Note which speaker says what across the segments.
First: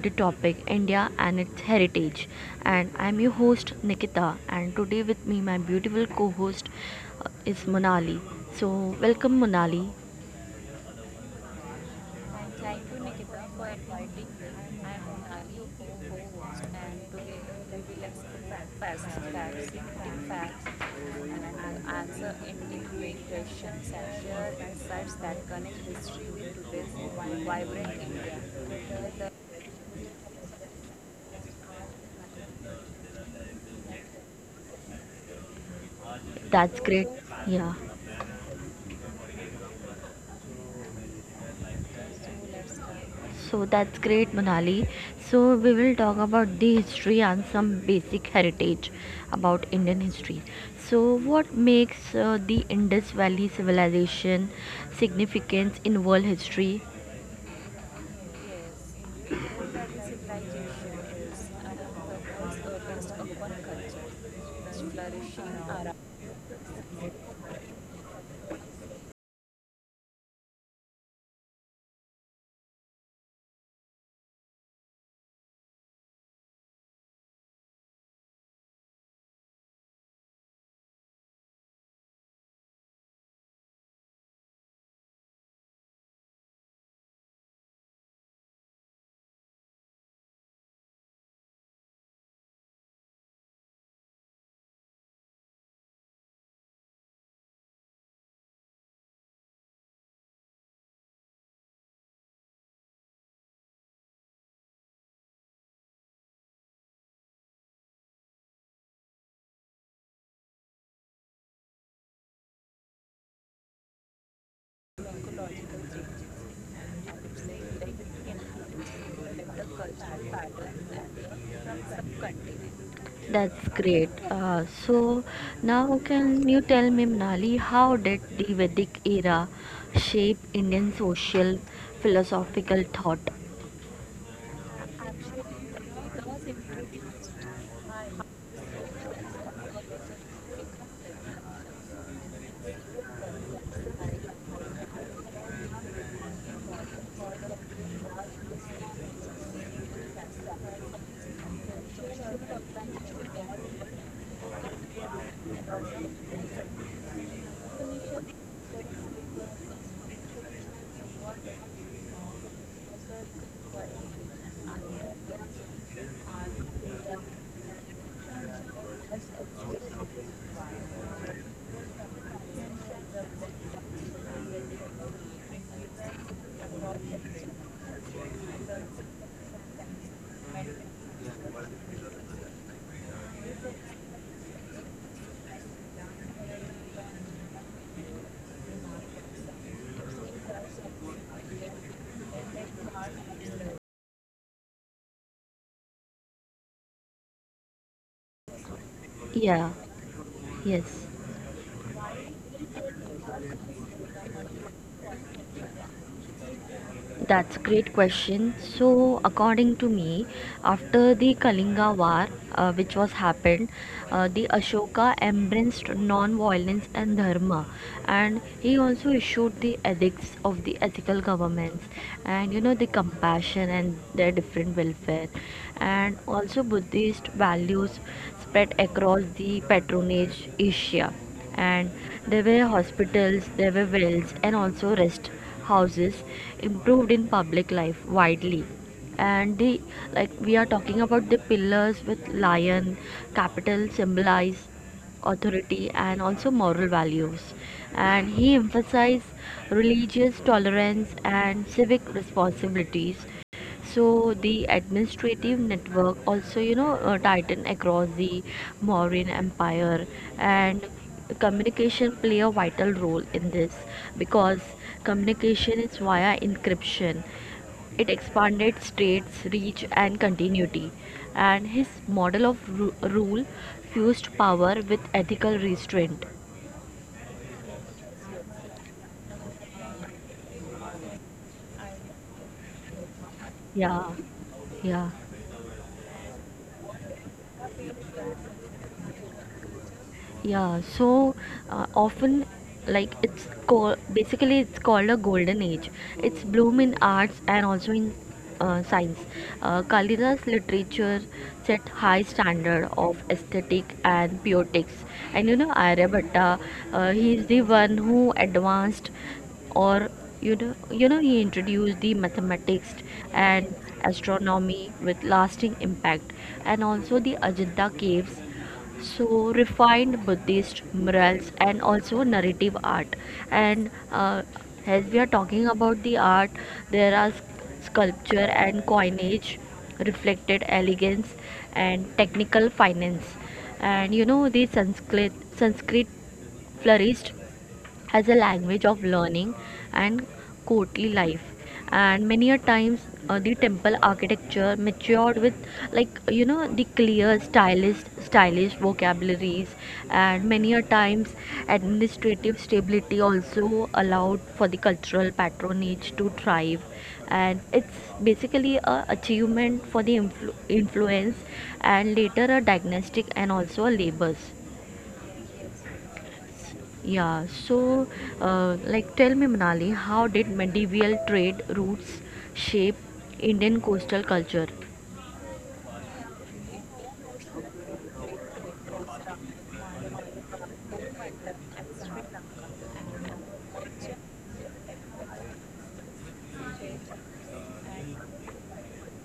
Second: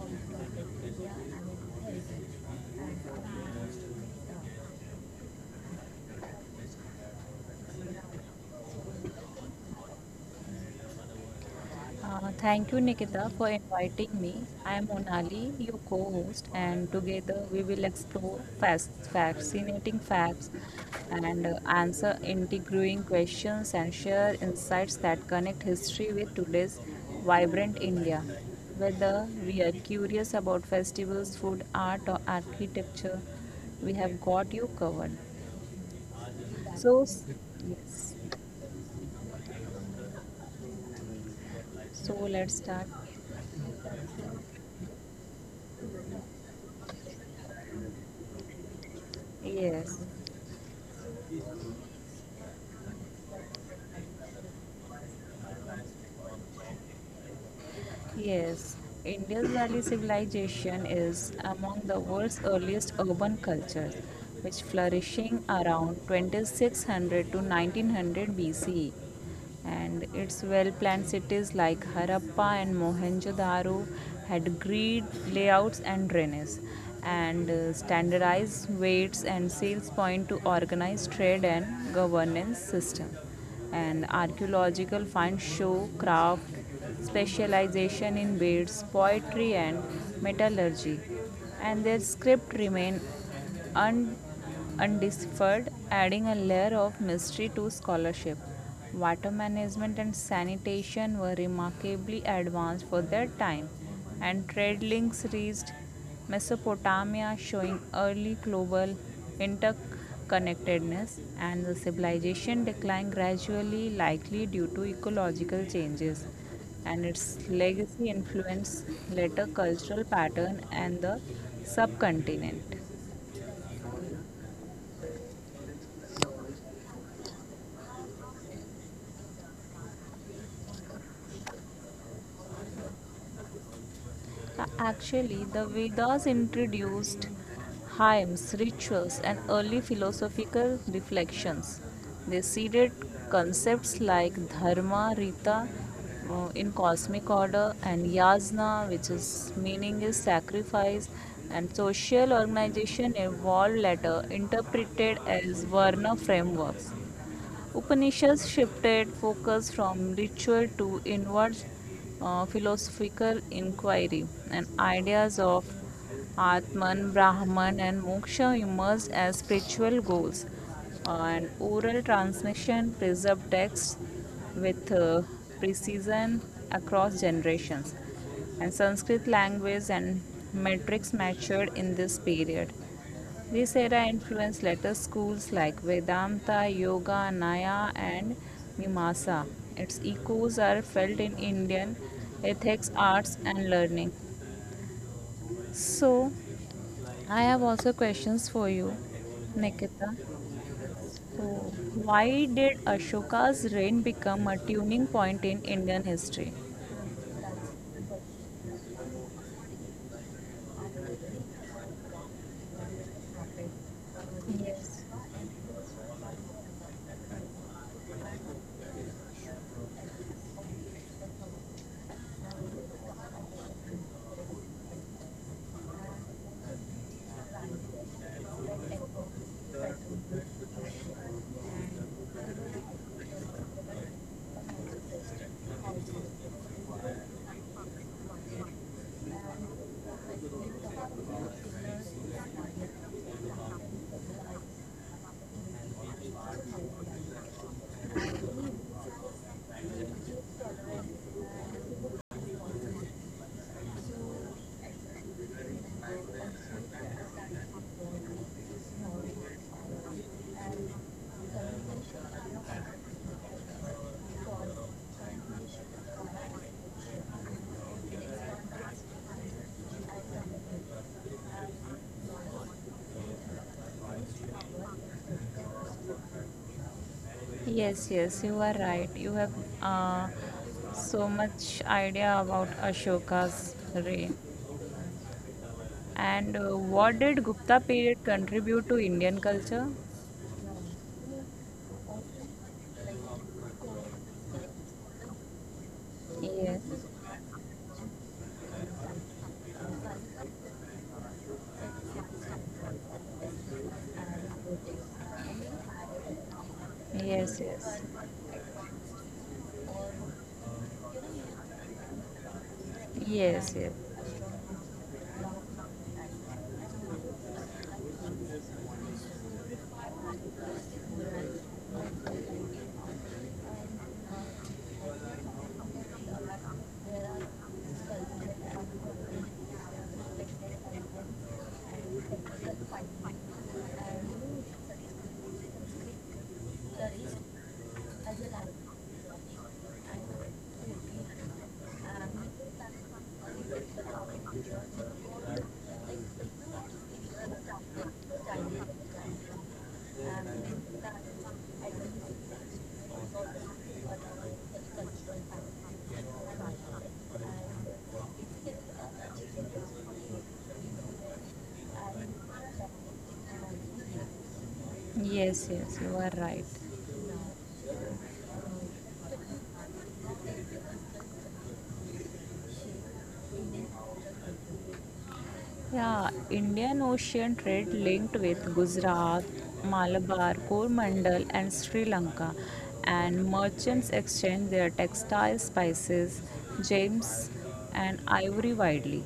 Speaker 1: the topic India and its heritage. And I'm your host Nikita, and today with me my beautiful co-host is Monali. So welcome Monali.
Speaker 2: Thank you, Nikita, for inviting me. I am Monali, your co host, and together we will explore fast, fascinating facts and answer intriguing questions and share insights that connect history with today's vibrant India. Whether we are curious about festivals, food, art, or architecture, we have got you covered.
Speaker 1: That's
Speaker 2: So,
Speaker 1: great.
Speaker 2: s-
Speaker 1: Yeah.
Speaker 2: yes, so let's start.
Speaker 1: So that's great Monali. So we will talk about the history and some basic heritage about
Speaker 2: Yes.
Speaker 1: Indian history. So what makes the Indus Valley civilization significant in world history?
Speaker 2: Yes, Indus Valley civilization is among the world's earliest urban cultures, which flourishing around 2600 to 1900 BCE. And its well-planned cities like Harappa and Mohenjo-daro had grid layouts and drainage, and standardized weights and sales point to organize trade and governance system, and archaeological finds show craft specialization in beads, poetry, and metallurgy, and their script remain un- undeciphered, adding a layer of mystery to scholarship. Water management and sanitation were remarkably advanced for their time, and trade links reached Mesopotamia, showing early global interconnectedness, and the civilization decline gradually, likely due to ecological changes, and its legacy influenced later cultural pattern and the subcontinent.
Speaker 1: That's great. So now can you tell me, Mnali, how did the Vedic era shape Indian social philosophical thought?
Speaker 2: Actually, the Vedas introduced hymns, rituals, and early philosophical reflections. They seeded concepts like dharma, rita, in cosmic order, and yasna, which is meaning is sacrifice, and social organization evolved later, interpreted as varna frameworks. Upanishads shifted focus from ritual to inward philosophical inquiry, and ideas of Atman, Brahman, and Moksha emerged as spiritual goals. And oral transmission preserved texts with precision across generations. And Sanskrit language and metrics matured in this period, this era influenced later schools like Vedanta, Yoga, Naya, and Mimamsa. Its echoes are felt in Indian ethics, arts, and learning. So, I have also questions for you,
Speaker 1: Yeah,
Speaker 2: Nikita.
Speaker 1: yes.
Speaker 2: So, why did Ashoka's reign become a turning point in Indian history?
Speaker 1: That's a great question. So, according to me, after the Kalinga War, which was happened, the
Speaker 2: Yes.
Speaker 1: Ashoka embraced non-violence and dharma, and he also issued the edicts of the ethical governments, and you know the compassion and their different welfare, and also Buddhist values spread across the patronage Asia, and there were hospitals, there were wells, and also rest houses improved in public life widely. And the like we are talking about the pillars with lion, capital symbolize authority and also moral values. And he emphasized religious tolerance and civic responsibilities, so the administrative network also, tightened across the Mauryan Empire, and communication play a vital role in this because communication is via encryption. It expanded states' reach and continuity, and his model of rule fused power with ethical restraint.
Speaker 2: Yes, yes, you are right. You have uh, so much idea about Ashoka's
Speaker 1: Yeah,
Speaker 2: reign.
Speaker 1: yeah.
Speaker 2: And what did Gupta period contribute to Indian culture?
Speaker 1: Yeah, so often like it's called, basically it's called a golden age. It's
Speaker 2: Yes,
Speaker 1: bloom in arts and also in science. Kalida's literature set high standard of aesthetic and poetics. And you know Aryabhatta, he is
Speaker 2: yes,
Speaker 1: the
Speaker 2: yes,
Speaker 1: one who advanced, or you know he introduced the mathematics
Speaker 2: yes,
Speaker 1: and
Speaker 2: yes,
Speaker 1: astronomy with lasting impact, and also the Ajanta caves so refined Buddhist murals and also narrative art. And as we are talking about the art, there are sculpture and coinage reflected elegance and technical finance. And you know the Sanskrit flourished as a language of learning and courtly life. And many a times the temple architecture matured with, like, you know, the clear stylish vocabularies. And many a times administrative stability also allowed for the cultural patronage to thrive, and it's basically a achievement for the influence and later a diagnostic and also a labors.
Speaker 2: yes, yes, you are right.
Speaker 1: Yeah, so like, tell me, Manali, how did medieval trade routes shape Indian coastal culture?
Speaker 2: Yeah, Indian Ocean trade linked with Gujarat, Malabar, Coromandel, and Sri Lanka, and merchants exchanged their textile spices, gems, and ivory widely.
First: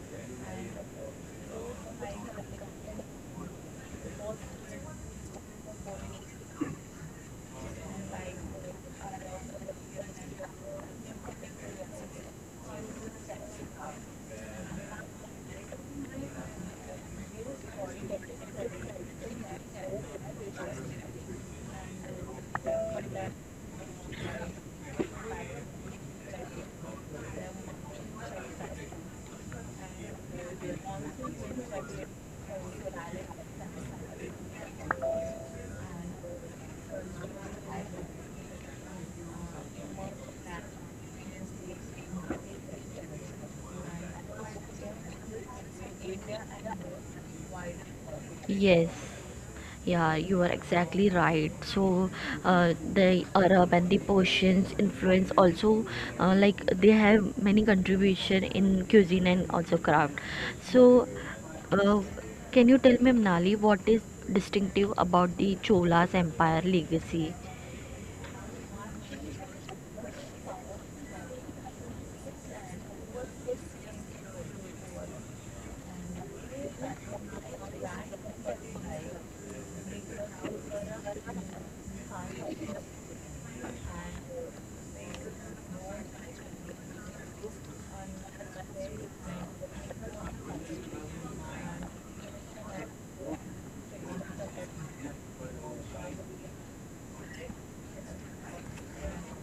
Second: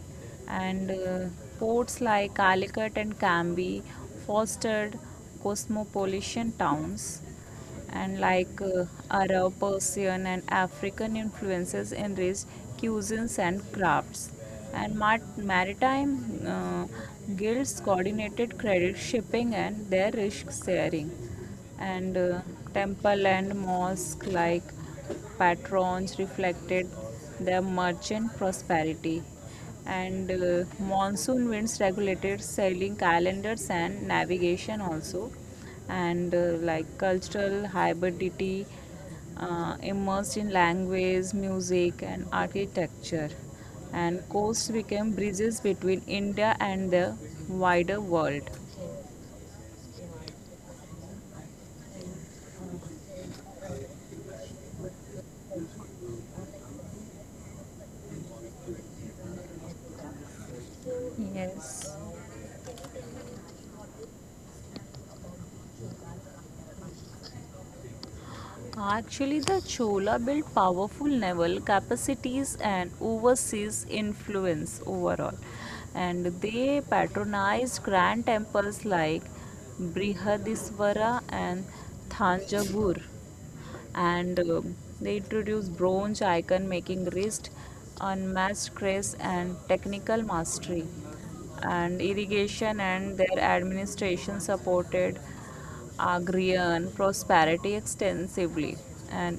Speaker 2: And ports like Calicut and Cambay fostered cosmopolitan towns, and like Arab, Persian, and African influences enriched cuisines and crafts. And maritime guilds coordinated credit shipping and their risk sharing. And temple and mosque like patrons reflected their merchant prosperity, and monsoon winds regulated sailing calendars and navigation also, and like cultural hybridity immersed in language, music, and architecture. And coasts became bridges between India and the wider world.
Speaker 1: Yes, yeah, you are exactly right. So the Arab and the Persians influence also, like, they have many contribution in cuisine and also craft. So
Speaker 2: Yes.
Speaker 1: uh, can you tell me, Manali, what is distinctive about the Chola's empire legacy?
Speaker 2: Actually, the Chola built powerful naval capacities and overseas influence overall, and they patronized grand temples like Brihadisvara and Thanjavur, and they introduced bronze icon making wrist, unmatched grace and technical mastery, and irrigation and their administration supported agrarian prosperity extensively, and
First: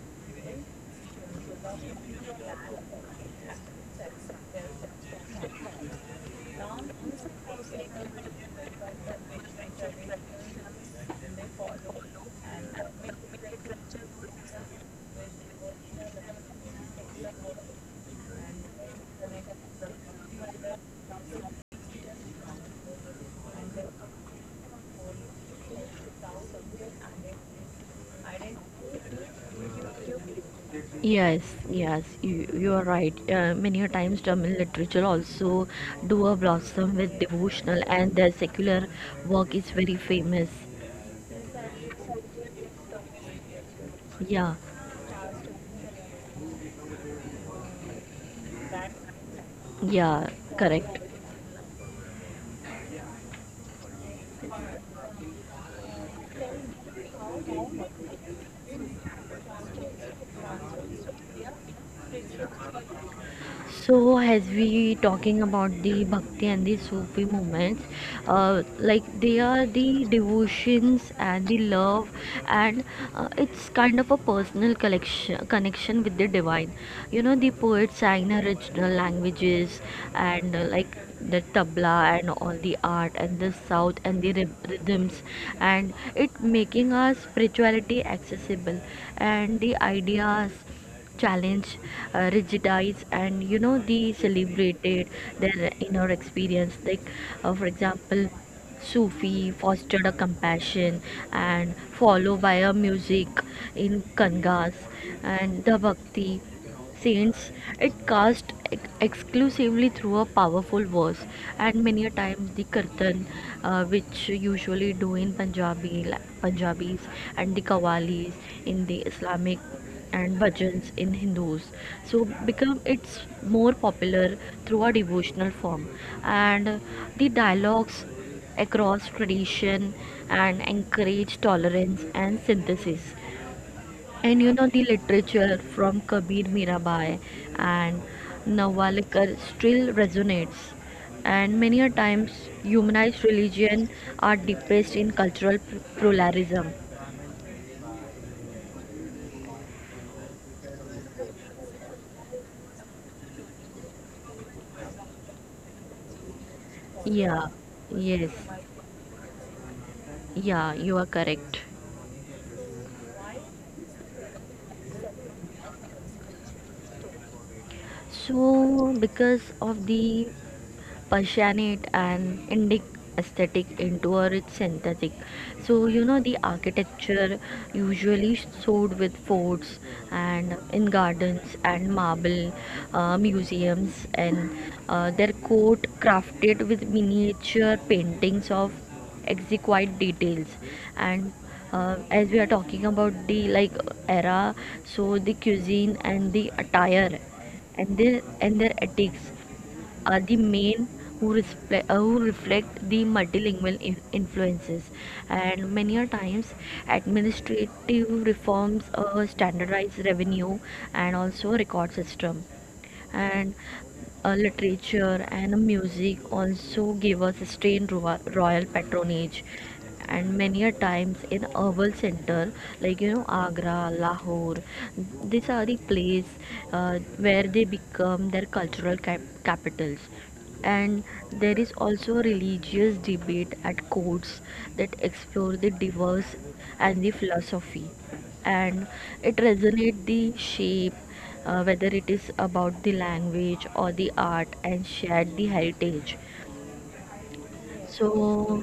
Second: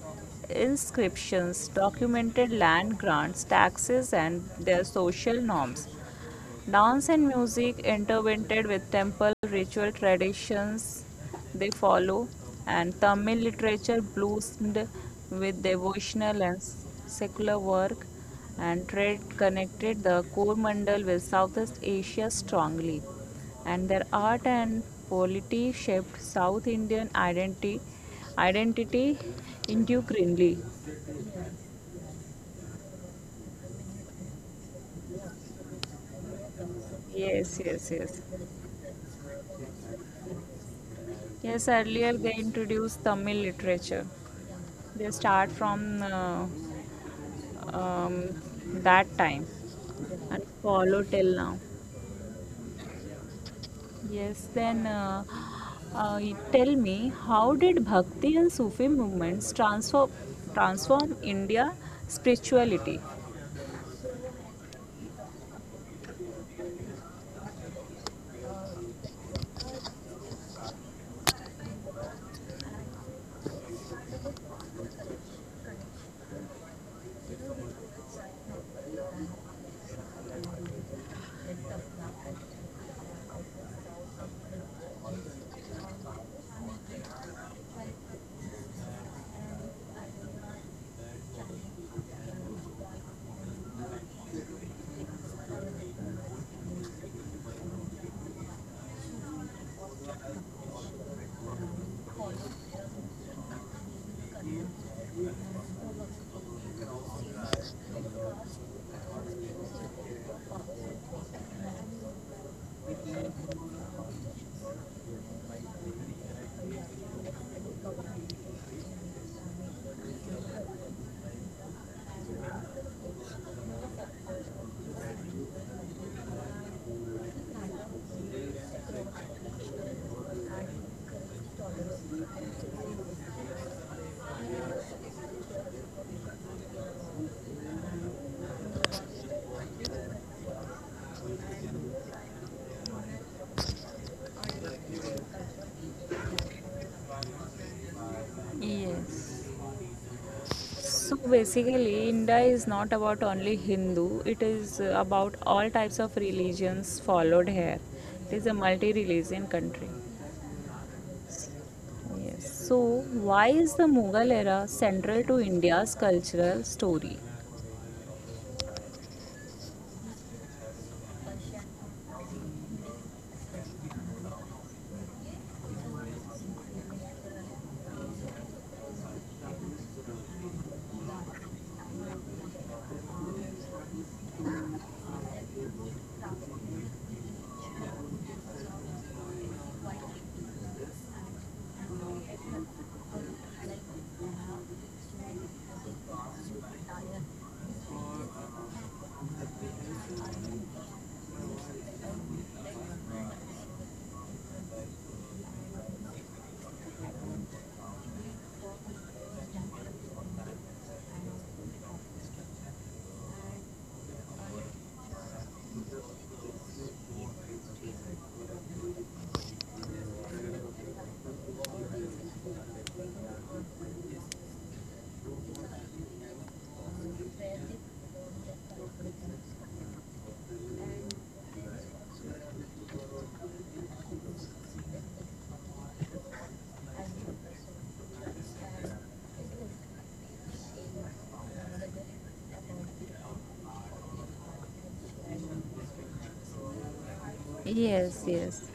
Speaker 2: inscriptions documented land grants, taxes, and their social norms. Dance and music intertwined with temple ritual traditions they follow, and Tamil literature bloomed with devotional and secular work, and trade connected the core mandal with Southeast Asia strongly, and their art and polity shaped South Indian identity intricately.
Speaker 1: Yes, yes, you are right. Many a times Tamil literature also do a blossom with
Speaker 2: Yes,
Speaker 1: devotional
Speaker 2: yes,
Speaker 1: and
Speaker 2: yes.
Speaker 1: their secular work is very famous.
Speaker 2: Yes, earlier they introduced Tamil literature.
Speaker 1: Yeah,
Speaker 2: They start from um, that time
Speaker 1: yeah,
Speaker 2: and
Speaker 1: correct.
Speaker 2: follow till now. Yes, then you tell me, how did Bhakti and Sufi movements transform India spirituality?
Speaker 1: So, as we talking about the Bhakti and the Sufi movements, like, they are the devotions and the love, and it's kind of a personal collection connection with the divine. You know, the poets sang in original languages, and like, the tabla and all the art and the south and the rhythms, and it making our spirituality accessible, and the ideas challenge rigidize. And you know they celebrated their inner experience, like, for example, Sufi fostered a compassion and followed by a music in Kangas, and the Bhakti saints, it cast exclusively through a powerful verse. And many a times the kirtan, which usually do in punjabi punjabis, and the kawalis in the Islamic, and bhajans in Hindus, so become it's more popular through a devotional form. And the dialogues across tradition and encourage tolerance and synthesis. And you know the literature from Kabir, Mirabai, and Nawalkar still resonates. And many a times humanized religion are depressed in cultural pluralism.
Speaker 2: Yes. So basically, India is not about only Hindu, it is about all types of religions followed
Speaker 1: Yeah,
Speaker 2: here.
Speaker 1: yes,
Speaker 2: It is a multi religion country.
Speaker 1: yeah, you are correct.
Speaker 2: Yes. So, why is the Mughal era central to India's cultural story?
Speaker 1: So because of the Persian it and Indic aesthetic into a rich synthetic. So you know the architecture usually showed with forts and in gardens and marble museums. And their court crafted with miniature paintings of exquisite details. And as we are talking about the like era, so the cuisine and the attire and their ethics are the main who reflect the multilingual influences. And many a times administrative reforms standardized revenue and also record system. And literature and music also give us sustained royal patronage. And many a times in urban center, like, you know, Agra, Lahore, these are the places where they become their cultural capitals. And there is also religious debate at courts that explore the diverse and the philosophy, and it resonates the shape, whether it is about the language or the art and shared the heritage.
Speaker 2: Yes, yes.
Speaker 1: So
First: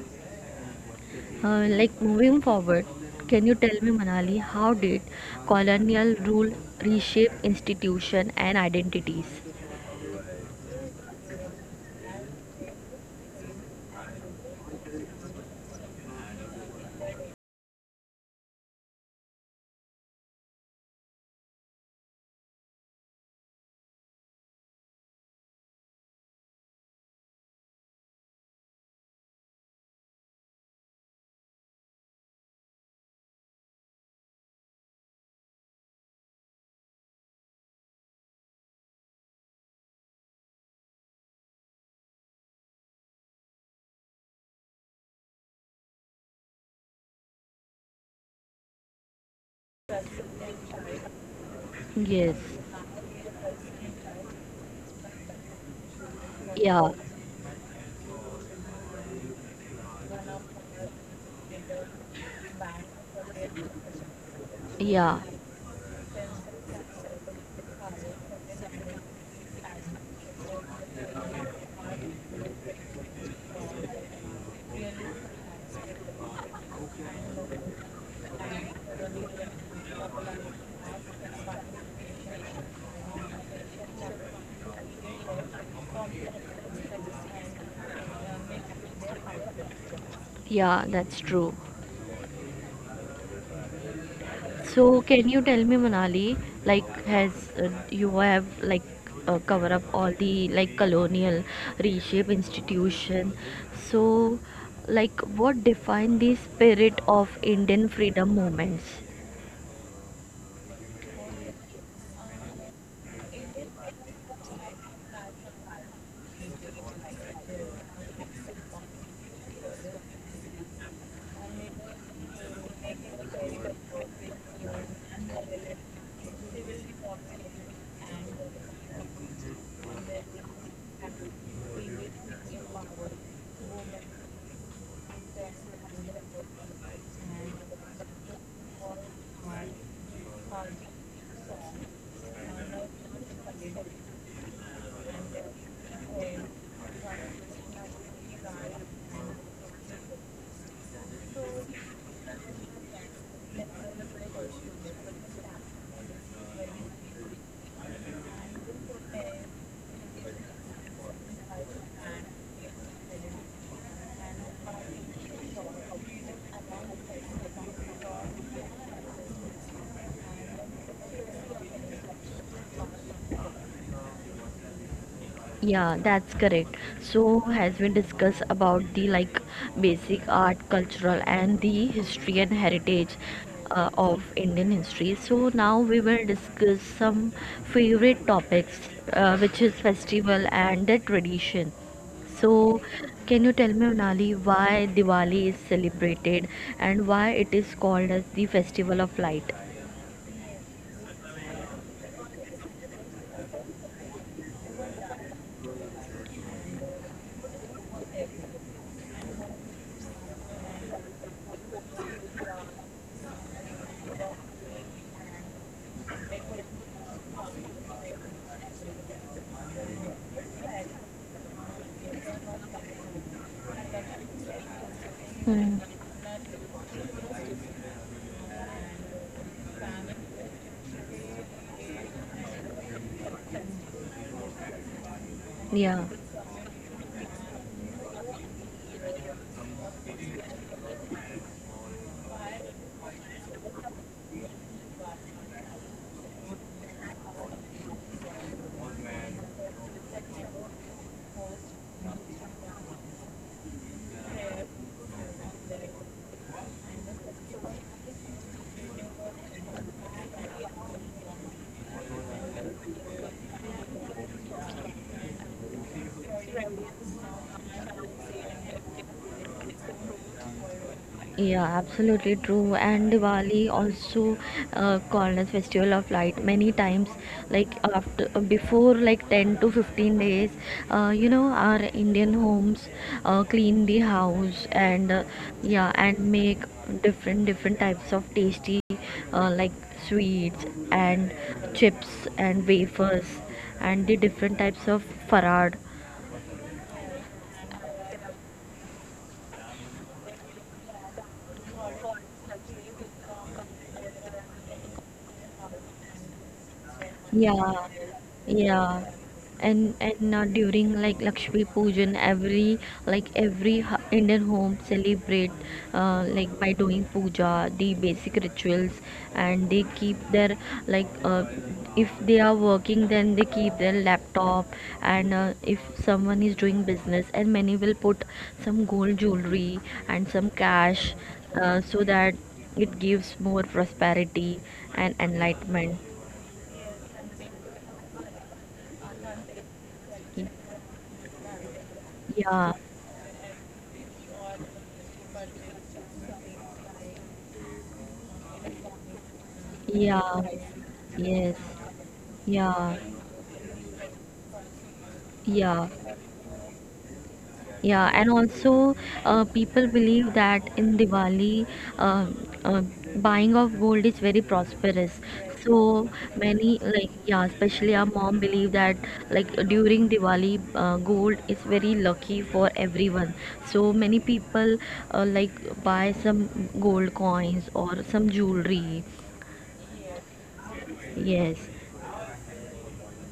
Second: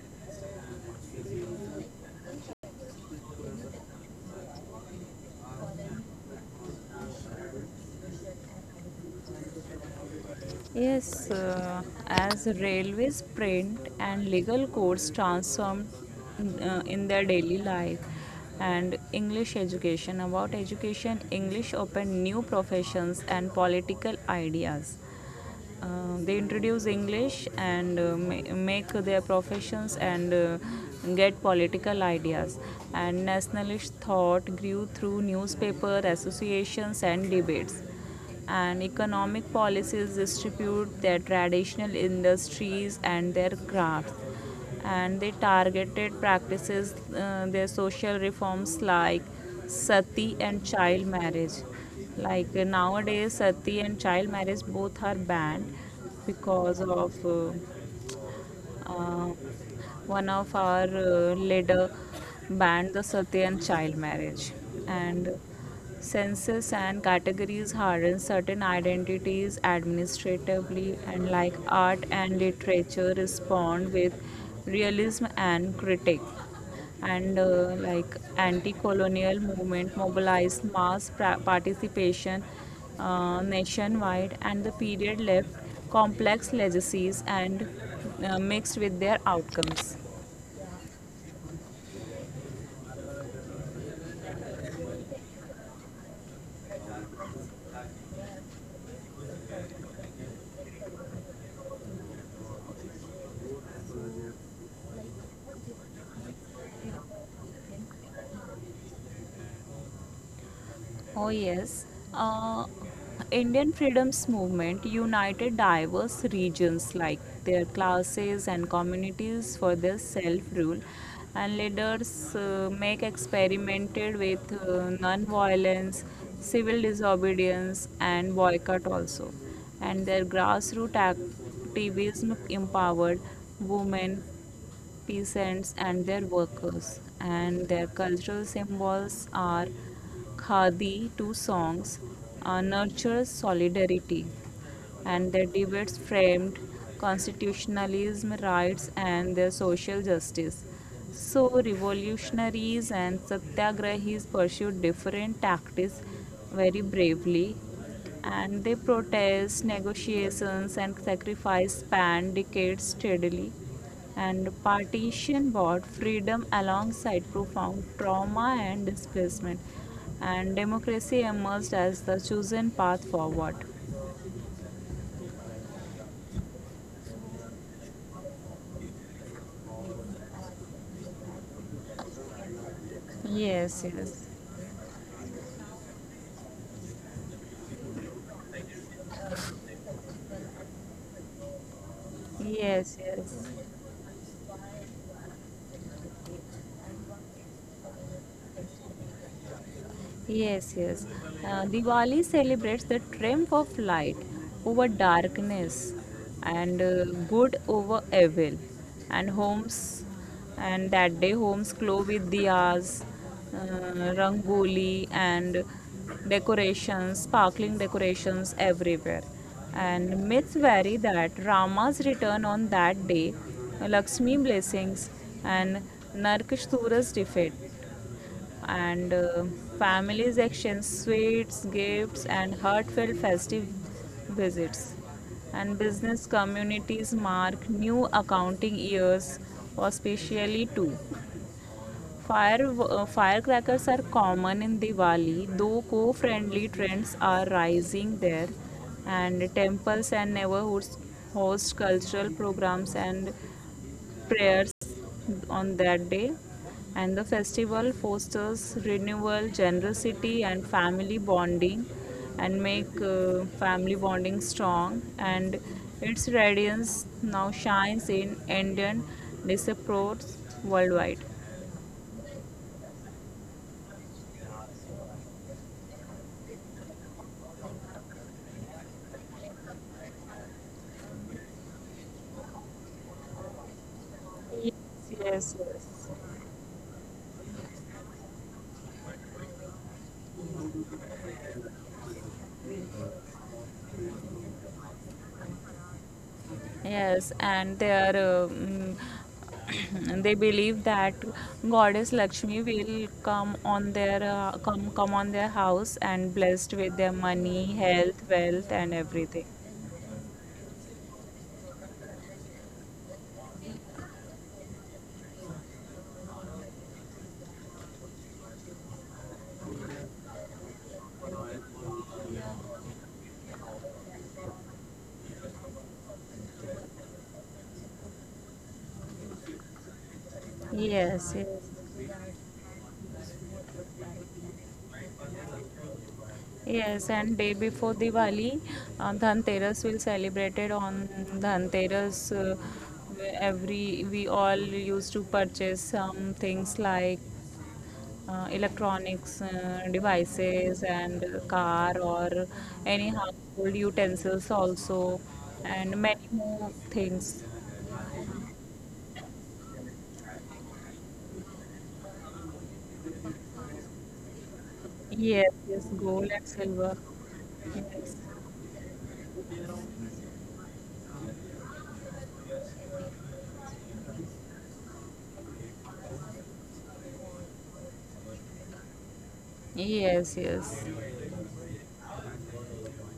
Speaker 1: like, moving forward, can you tell me, Manali, how did colonial rule reshape institution and identities?
Speaker 2: Yes, as railways, print, and legal codes transformed in their daily life, and English education. About education, English opened new professions and political ideas. They introduce English and make their professions and get political ideas. And nationalist thought grew through newspaper associations and debates. And economic policies distribute their traditional industries and their crafts, and they targeted practices, their social reforms like sati and child marriage,
Speaker 1: Yes.
Speaker 2: like nowadays sati and child marriage both are banned
Speaker 1: Yeah,
Speaker 2: because of uh, one of our leader banned the sati and child marriage,
Speaker 1: yeah,
Speaker 2: and Census and categories harden certain identities administratively, and like art and literature, respond with realism and critique. And like anti-colonial movement mobilized mass participation nationwide, and the period left complex legacies and mixed with their outcomes.
Speaker 1: yeah, that's true. So, can you tell me, Manali, like, has you have, like, cover up all the like colonial reshape institution? So, like, what define the spirit of Indian freedom movements?
Speaker 2: Oh, yes. Uh, Indian freedoms movement united diverse regions like their classes and communities for their self-rule, and leaders make experimented with non-violence, civil disobedience, and boycott also. And their grassroots activism empowered women, peasants and their workers, and their cultural symbols are khadi two songs, nurtures solidarity, and their debates framed constitutionalism, rights, and their social justice. So, revolutionaries and satyagrahis pursued different tactics very bravely, and they protests, negotiations, and sacrifice spanned decades steadily. And partition brought freedom alongside profound trauma and displacement, and democracy emerged as the chosen path forward.
Speaker 1: Yeah, that's correct. So has been discussed about the like basic art, cultural and the history and heritage
Speaker 2: Yes,
Speaker 1: of
Speaker 2: yes.
Speaker 1: Indian history. So now we will discuss some favorite topics, which is festival and the tradition. So
Speaker 2: Yes,
Speaker 1: can you
Speaker 2: yes.
Speaker 1: tell me, Nali, why Diwali is celebrated and why it is called as the festival of light?
Speaker 2: Yes, yes. Diwali celebrates the triumph of light over darkness and good over evil. And homes, and that day homes glow with diyas, rangoli, and decorations, sparkling decorations everywhere. And myths vary that Rama's return on that day, Lakshmi blessings,
Speaker 1: Hmm.
Speaker 2: and Narkasura's defeat, and families exchange sweets, gifts, and heartfelt festive visits. And
Speaker 1: Yeah.
Speaker 2: business communities mark new accounting years auspiciously too. Firecrackers are common in Diwali, though co-friendly trends are rising there, and temples and neighborhoods host cultural programs and prayers on that day. And the festival fosters renewal, generosity, and family bonding, and make family bonding strong. And its radiance now shines in Indian diaspora worldwide.
Speaker 1: Yeah, absolutely true. And Diwali also called as festival of light many times. Like after before like 10 to 15 days, our Indian homes clean the house,
Speaker 2: Yes,
Speaker 1: and
Speaker 2: yes,
Speaker 1: yeah, and
Speaker 2: yes.
Speaker 1: make different different types of tasty, like, sweets and chips and wafers and the different types of farad.
Speaker 2: Yes, and they are they believe that Goddess Lakshmi will come on their come come on their house and blessed with their money,
Speaker 1: Yeah,
Speaker 2: health, wealth,
Speaker 1: yeah.
Speaker 2: and everything.
Speaker 1: And during like Lakshmi Pujan, every Indian home celebrate, like, by doing puja, the basic rituals. And they keep their, like, if they are working, then they keep their laptop. And if someone is doing business, and many will put some gold jewelry and some cash,
Speaker 2: Yes, yes,
Speaker 1: so that it gives more prosperity and enlightenment.
Speaker 2: yes. And day before Diwali, Dhanteras will celebrated on Dhanteras.
Speaker 1: Yeah,
Speaker 2: Every we all used to purchase some things like electronics
Speaker 1: yeah,
Speaker 2: devices and
Speaker 1: yes,
Speaker 2: car or
Speaker 1: yeah,
Speaker 2: any household utensils also,
Speaker 1: yeah,
Speaker 2: and many more things.
Speaker 1: yeah. And also, people believe that in Diwali, uh, uh, buying of gold is very prosperous.
Speaker 2: Yes, yes,
Speaker 1: So
Speaker 2: gold and
Speaker 1: many,
Speaker 2: silver.
Speaker 1: like, yeah, especially our
Speaker 2: Yes,
Speaker 1: mom believe that, like, during Diwali, gold is very lucky for everyone. So many people, like, buy some gold coins or some jewelry.
Speaker 2: yes, yes.
Speaker 1: Yes.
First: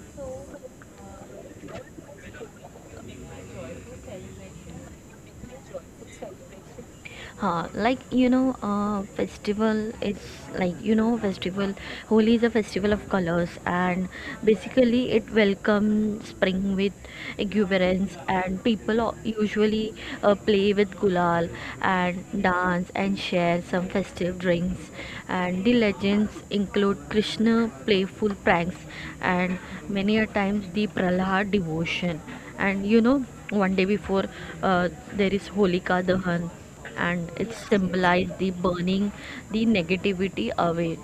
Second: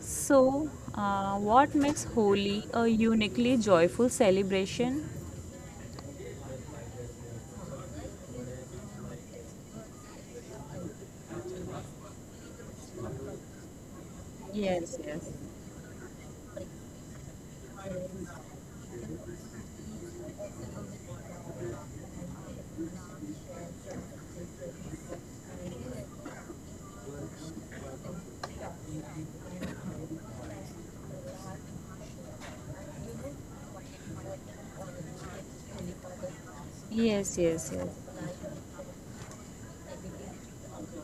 Speaker 2: So what makes holi a uniquely joyful celebration?
Speaker 1: festival is like you know festival holi is a festival of colors. And
Speaker 2: Yes,
Speaker 1: basically, it
Speaker 2: yes,
Speaker 1: welcomes spring with exuberance, and people usually play with gulal and dance and share some festive drinks. And the legends include Krishna playful pranks, and many a times the Prahlad devotion. And you know one day before, uh, there is Holika Dahan, and
Speaker 2: yes,
Speaker 1: it
Speaker 2: yes,
Speaker 1: symbolized the burning the negativity away.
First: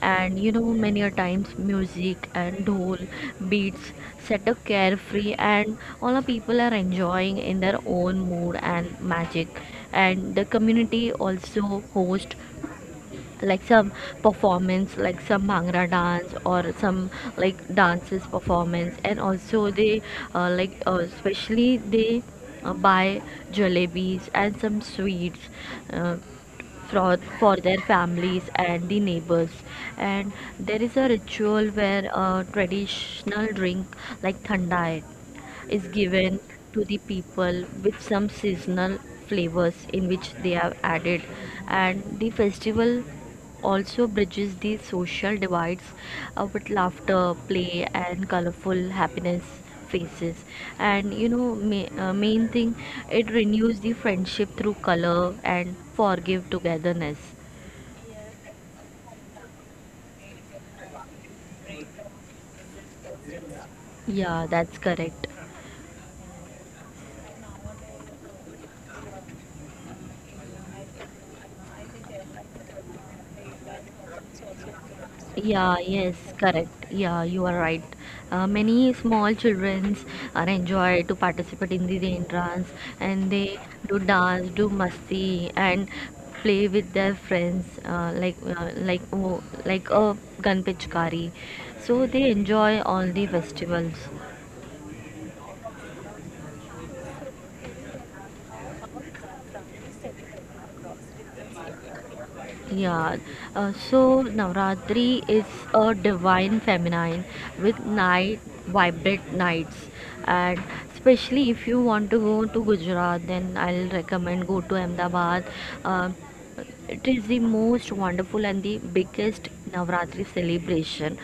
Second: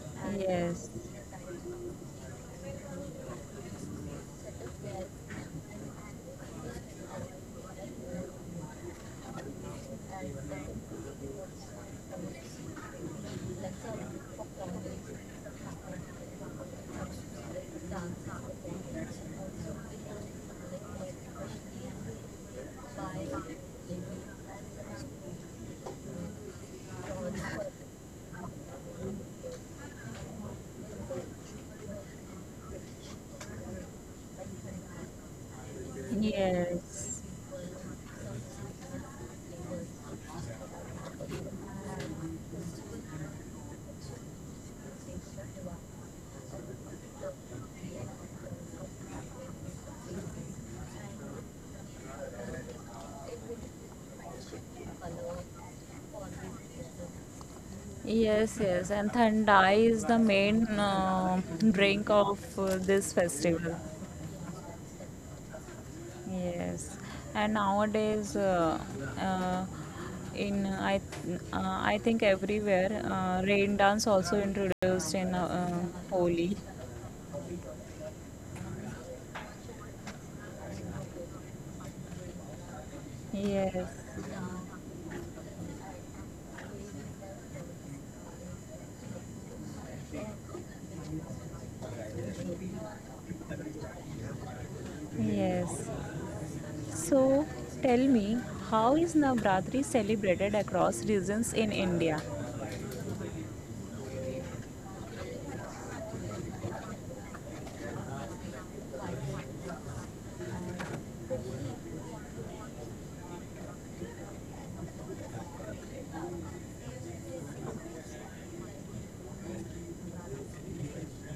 Speaker 1: And you know
Speaker 2: yes,
Speaker 1: many a
Speaker 2: yes,
Speaker 1: times music and dhol beats set a carefree, and all the people are enjoying in their own mood and magic. And the community also host like some performance, like some bhangra dance or some, like, dances performance. And also they, like, especially they buy jalebis and some sweets, uh, for their families and the neighbors. And there is a ritual where a traditional drink like thandai is given to the
Speaker 2: yes.
Speaker 1: people with some seasonal flavors in which they have added. And the festival also bridges the social divides, with laughter, play, and colorful happiness faces. And you know, main thing, it renews the friendship through color and forgive togetherness.
Speaker 2: Yes, yes, and Thandai is the main drink of this festival.
Speaker 1: Yeah, that's correct.
Speaker 2: Yes, and nowadays, uh, in I think everywhere, rain dance also introduced in
Speaker 1: Yeah, yes, correct.
Speaker 2: Holi.
Speaker 1: Yeah, you are right. Many small children are enjoy to participate in these entrance, and they do
Speaker 2: Yes,
Speaker 1: dance, do masti, and play with their friends, like, like, oh, like a gun pitchkari. So they enjoy all the festivals.
Speaker 2: yes. So tell me, how is Navratri celebrated across regions in India?
Speaker 1: Yeah, so Navratri is a divine feminine with night, vibrant nights. And especially if you want to go to Gujarat, then I'll recommend go to Ahmedabad. Um it is the most wonderful and the biggest Navratri celebration,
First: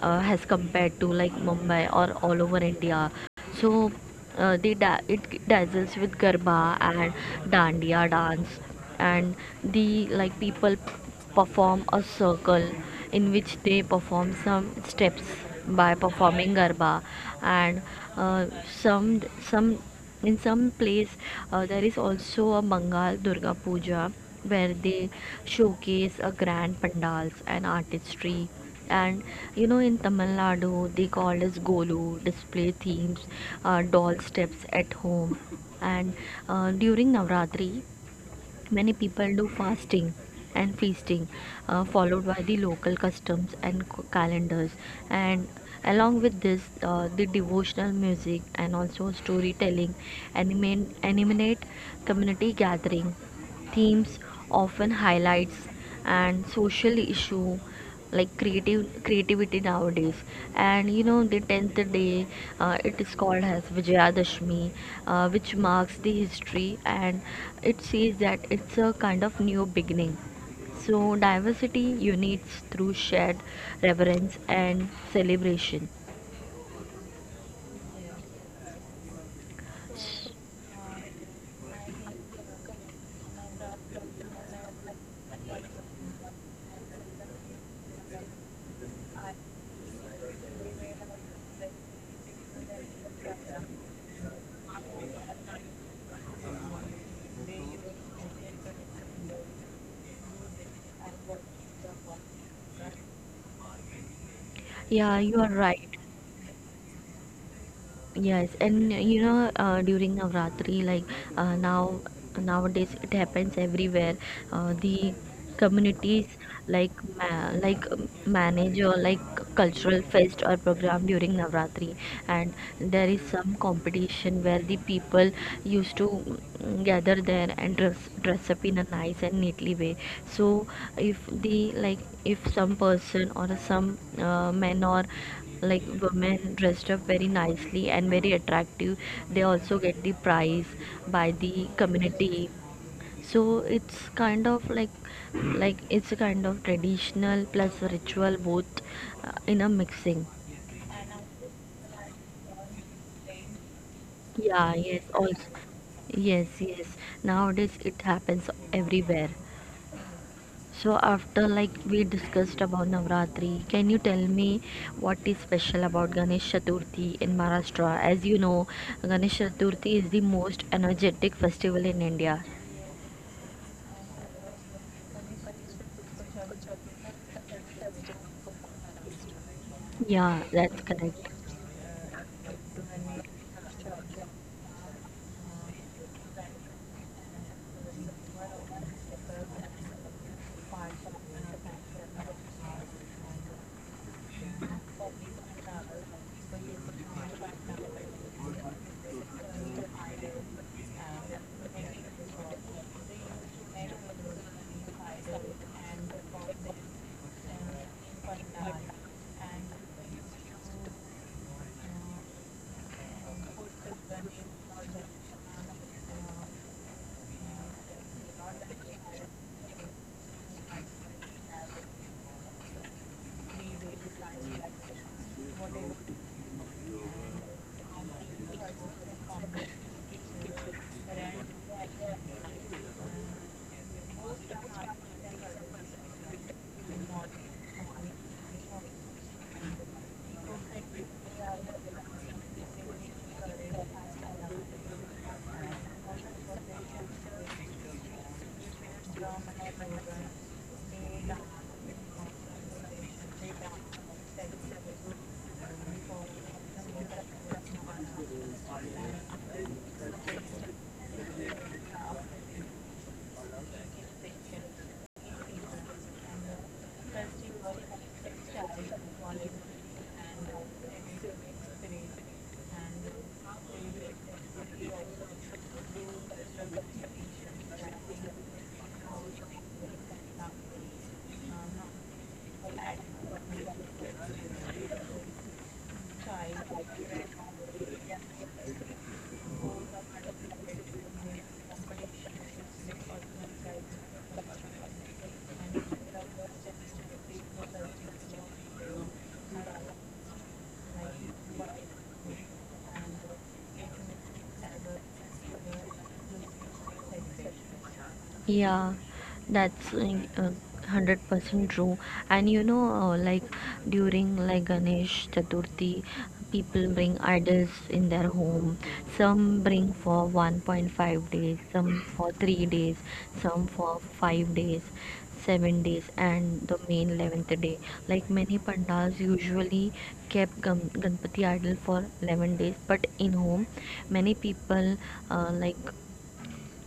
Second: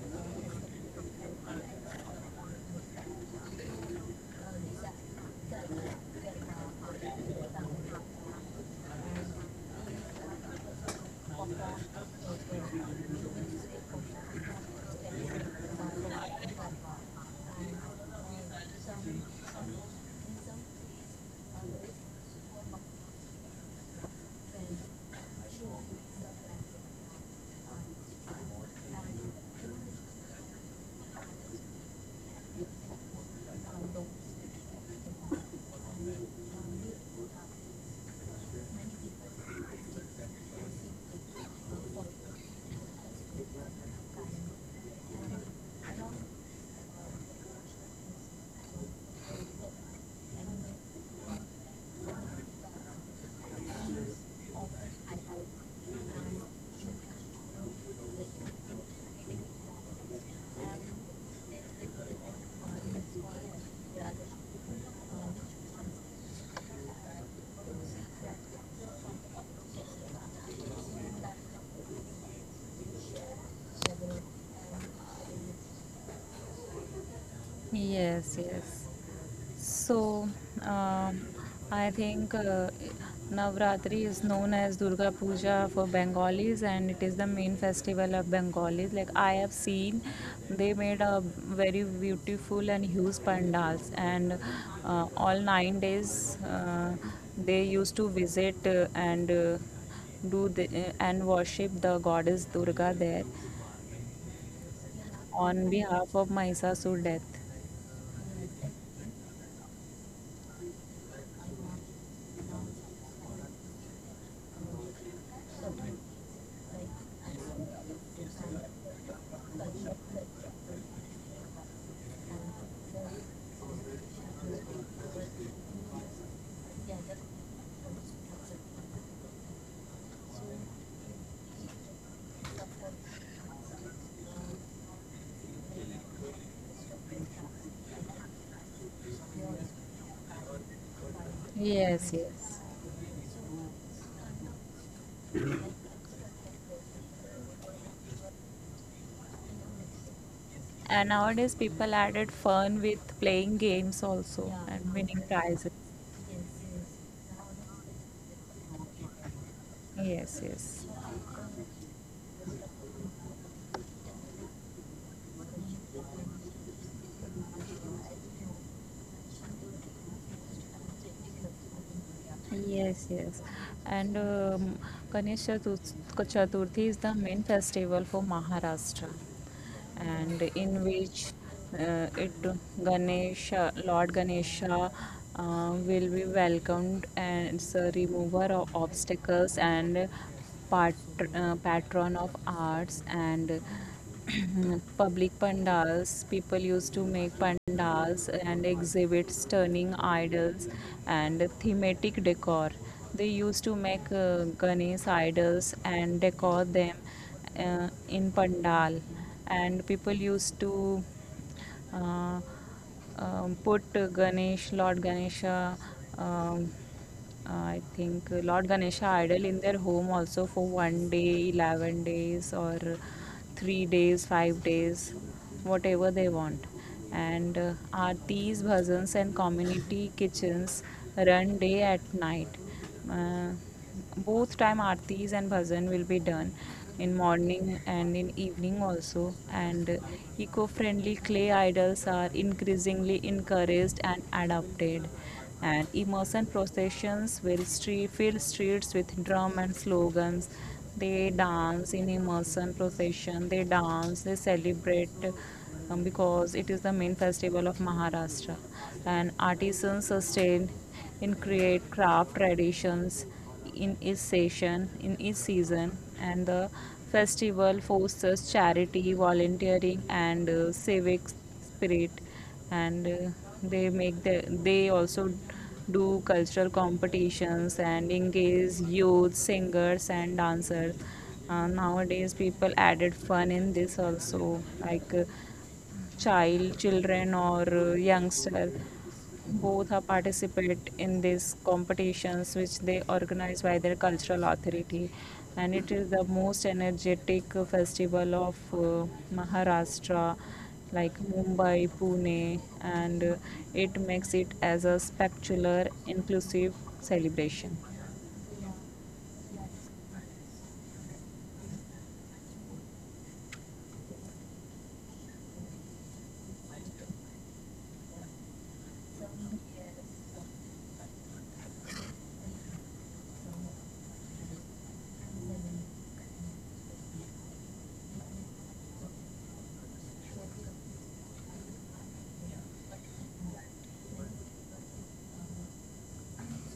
Speaker 1: as compared to like Mumbai or all over India. So it dazzles with garba and dandiya dance. And the like people perform a circle in which they perform some steps by performing garba. And uh, some in some place there is also a Mangal Durga Puja where they showcase a grand pandals and artistry. And you know in Tamil Nadu they call as Golu display themes, doll steps at home. And during Navratri, many people do fasting and feasting, followed by the local customs and calendars. And along with this, the devotional music and also storytelling animate community gathering. Themes often highlights and social issue like creative creativity nowadays. And you know, the 10th day, it is called as vijayadashmi, which marks the history, and it says that it's a kind of new beginning. So diversity unites through shared reverence and celebration.
Speaker 2: Yes, yes. So, um I think Navratri is known as Durga Puja for Bengalis, and it is the main festival of Bengalis. Like I have seen, they made a very beautiful and huge pandals, and all 9 days they used to visit and do the, and worship the goddess Durga there
Speaker 1: Yeah, you are
Speaker 2: on
Speaker 1: right.
Speaker 2: behalf of Mahisasur death.
Speaker 1: Yes, and you know, during Navratri, like uh, now nowadays it happens everywhere. The communities like like manage or like cultural fest or program during Navratri, and there is some competition where the people used to gather there and dress up in a nice and neatly way. So if the, like, if some person or some men or like women dressed up very nicely and very attractive, they also get the prize by the
Speaker 2: Yes,
Speaker 1: community.
Speaker 2: yes.
Speaker 1: So it's kind of like it's a kind of traditional plus ritual both, in a mixing.
Speaker 2: And nowadays, people added fun with playing games also
Speaker 1: Yeah, yes,
Speaker 2: and winning
Speaker 1: also.
Speaker 2: prizes.
Speaker 1: Yes, yes, nowadays it happens everywhere.
Speaker 2: Yes,
Speaker 1: So
Speaker 2: yes.
Speaker 1: after, like, we discussed about Navratri, can you tell me what is special about Ganesh Chaturthi in Maharashtra? As you know, Ganesh Chaturthi is the most energetic festival in India.
Speaker 2: Yes, yes. And Ganesh Chatur- Chaturthi is the main festival for Maharashtra,
Speaker 1: Yeah,
Speaker 2: and
Speaker 1: that's
Speaker 2: in
Speaker 1: correct.
Speaker 2: which it Ganesha, Lord Ganesha will be welcomed as a remover of obstacles and pat- patron of arts, and public pandals, people used to make pandals and exhibits turning idols and thematic decor, they used to make ganesh idols and decor them in pandal, and people used to uh, put Ganesh, Lord Ganesha, um, I think Lord Ganesha idol in their home also for 1 day, 11 days, or 3 days, 5 days, whatever they want. And aartis, bhajans, and community kitchens run day at night. Uh, Both time aartis and bhajan will be done in morning and in evening also, and eco-friendly clay idols are increasingly encouraged and adopted, and immersion processions will street, fill streets with drum and slogans, they dance in immersion procession, they dance, they celebrate, because it is the main festival of Maharashtra, and artisans sustain in create craft traditions in each session, in each season, and the festival fosters charity, volunteering, and civic spirit, and they make the they also do cultural competitions and engage youth singers and dancers. Nowadays, people added fun in this also, like child, children, or youngster both are participate in these competitions which they organize by their cultural authority, and it is the most energetic festival of Maharashtra, like Mumbai, Pune, and it makes it as a spectacular, inclusive celebration.
Speaker 1: Yeah, that's 100% true. And you know, like during like Ganesh Chaturthi, people bring idols in their home. Some bring for 1.5 days, some for 3 days, some for 5 days, 7 days, and the main 11th day. Like many pandals usually kept Ganpati idol for 11 days, but in home, many people uh, like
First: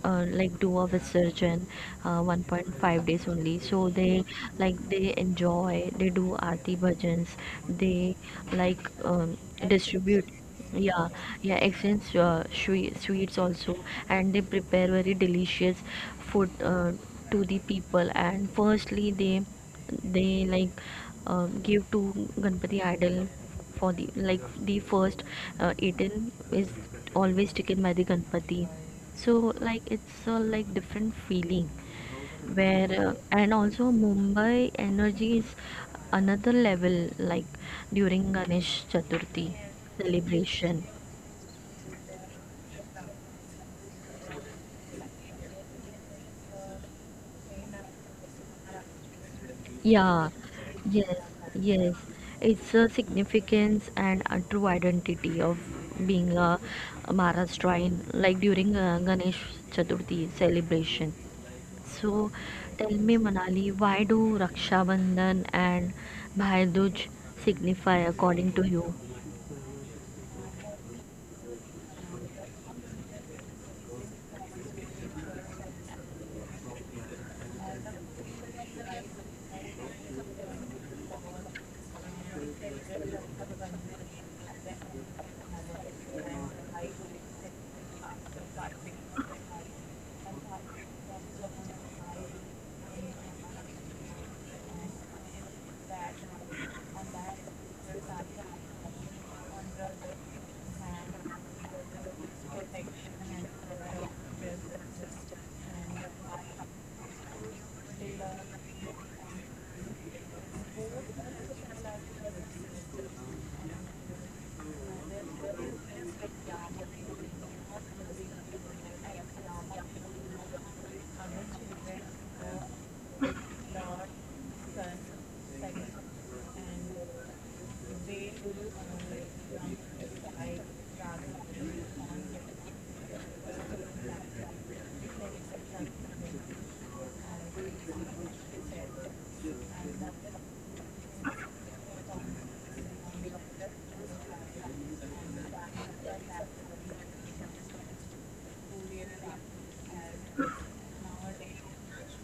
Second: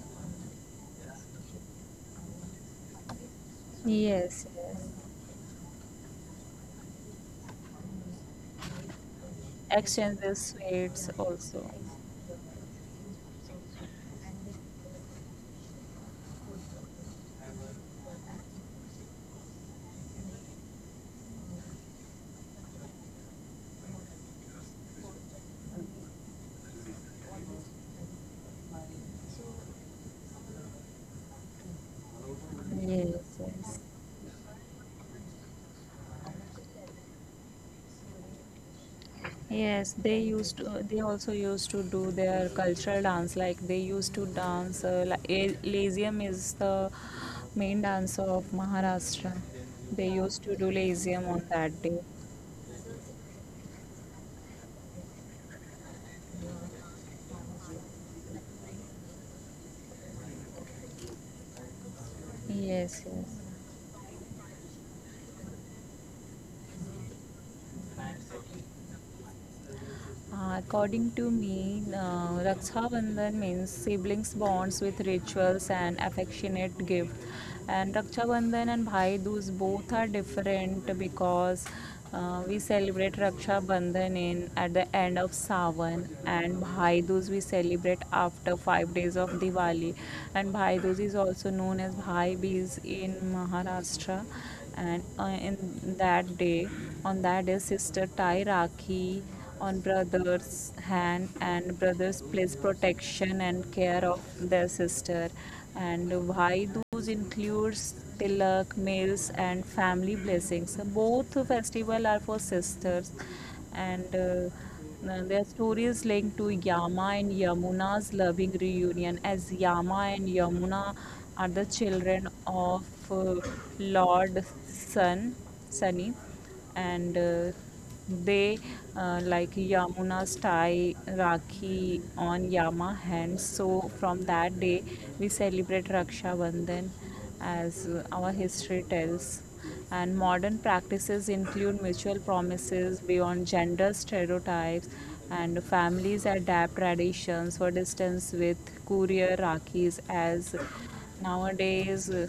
Speaker 1: like do of a surgeon 1.5 days only, so they,
Speaker 2: Yes, yes,
Speaker 1: like, they enjoy, they do arti bhajans, they, like, distribute.
Speaker 2: exchanges sweets
Speaker 1: Yeah, yeah,
Speaker 2: also.
Speaker 1: exchange sweets also. And they prepare very delicious food to the people, and firstly they, like, give to ganpati idol for the, like, the first eaten is always taken by the Ganpati. So like it's a, like, different feeling where
Speaker 2: Yes,
Speaker 1: and
Speaker 2: yes.
Speaker 1: also Mumbai energy is another level, like, during Ganesh Chaturthi
Speaker 2: Yes, they used to,
Speaker 1: celebration.
Speaker 2: they also used to do their cultural dance, like they used to dance like Lazium is the main dance of Maharashtra. They
Speaker 1: Yeah,
Speaker 2: used to do
Speaker 1: yes,
Speaker 2: Lazium on that
Speaker 1: yes.
Speaker 2: day.
Speaker 1: It's a significance and a true identity of being a Maharashtrian, like during Ganesh Chaturthi celebration. So, tell
Speaker 2: Yes,
Speaker 1: me,
Speaker 2: yes.
Speaker 1: Manali, why do Raksha Bandhan and Bhai Dooj signify according to you?
Speaker 2: According to me, Raksha Bandhan means siblings bonds with rituals and affectionate gift. And Raksha Bandhan and Bhai Dooj both are different because we celebrate Raksha Bandhan in at the end of Sawan and Bhai Dooj we celebrate after 5 days of Diwali. And Bhai Dooj is also known as Bhai Bees in Maharashtra. And that day, on that day, sister tie Rakhi on brother's hand and brothers place protection and care of their sister and Bhai Dooj includes tilak, meals and family blessings. Both festival are for sisters and their story is linked to Yama and Yamuna's loving reunion as Yama and Yamuna are the children of uh, Lord Sun, Sunny and they like Yamuna's tie Rakhi on Yama hands. So from that day, we celebrate Raksha Bandhan as our history tells. And modern practices include mutual promises beyond gender stereotypes, and families adapt traditions for distance with courier Rakhis as nowadays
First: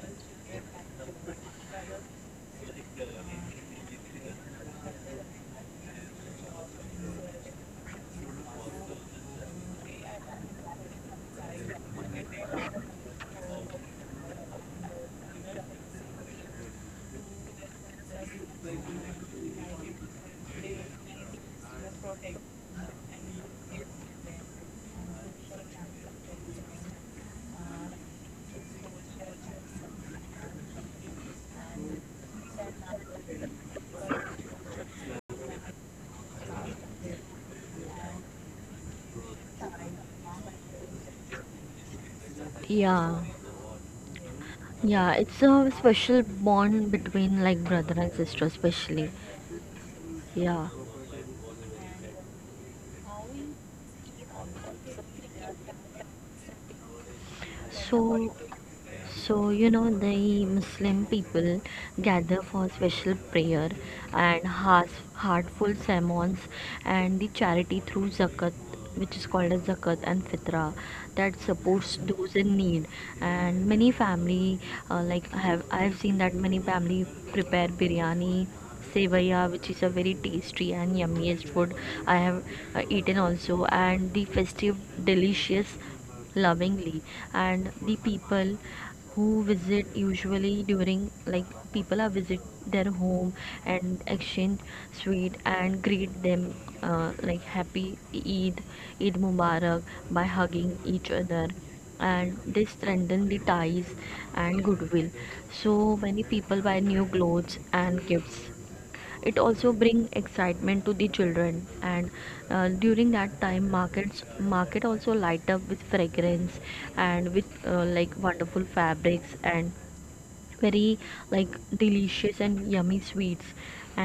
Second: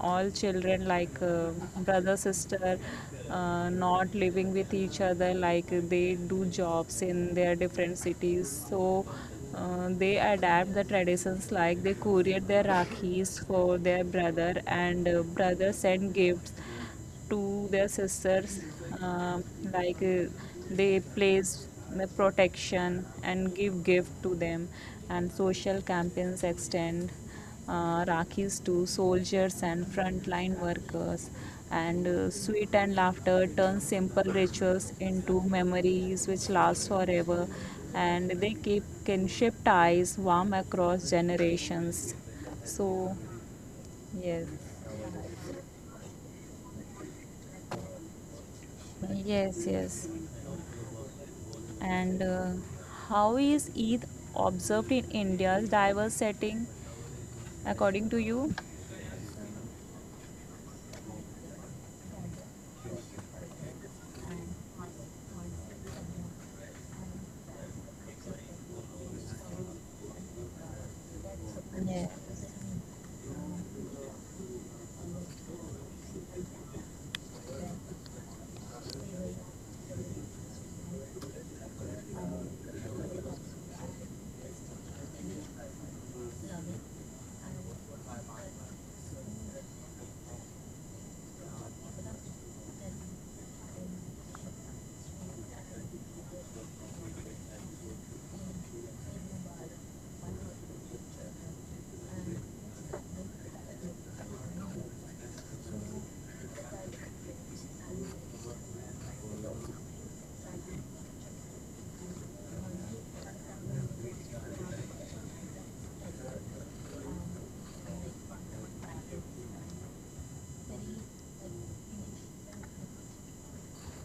Speaker 2: all children like brother sister not living with each other like they do jobs in their different cities so they adapt the traditions like they courier their rakhis for their brother and brother send gifts to their sisters um, like uh, they place the protection and give gift to them and social campaigns extend rakhis to soldiers and frontline workers and sweet and laughter turn simple rituals into memories which last forever and they keep kinship ties warm across generations so
Speaker 1: Yeah,
Speaker 2: yes
Speaker 1: yeah, it's a special bond between like brother and sister, especially.
Speaker 2: Yes, yes.
Speaker 1: Yeah.
Speaker 2: And how is Eid observed in India's diverse setting, according to
Speaker 1: So,
Speaker 2: you?
Speaker 1: so you know the Muslim people gather for special prayer and heartful sermons and the charity through zakat, which is called as zakat and fitra, that supports
Speaker 2: Yeah.
Speaker 1: those in need. And many family, like I have seen that many family prepare biryani, Sevaiya, which is a very tasty and yummiest food I have eaten also. And the festive, delicious, lovingly, and the people who visit usually during like, people are visit their home and exchange sweet and greet them, like happy Eid, Eid Mubarak, by hugging each other, and they strengthen the ties and goodwill. So many people buy new clothes and gifts. It also bring excitement to the children, and during that time market also light up with fragrance and with like wonderful fabrics and very, like, delicious and yummy sweets.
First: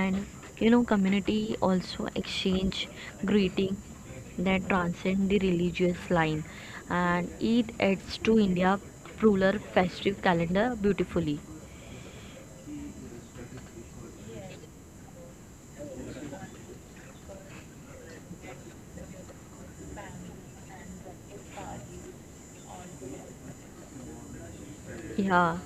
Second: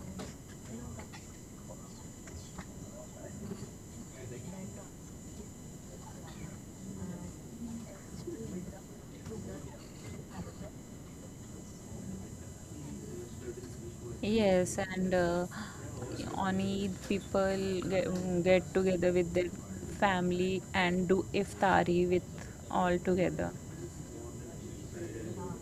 Speaker 1: And you know, community also exchange greeting that transcend the religious line, and it adds to india ruler festive calendar beautifully.
Speaker 2: Yes, and on Eid, people get together with their family and do iftari with all together.
Speaker 1: Yeah.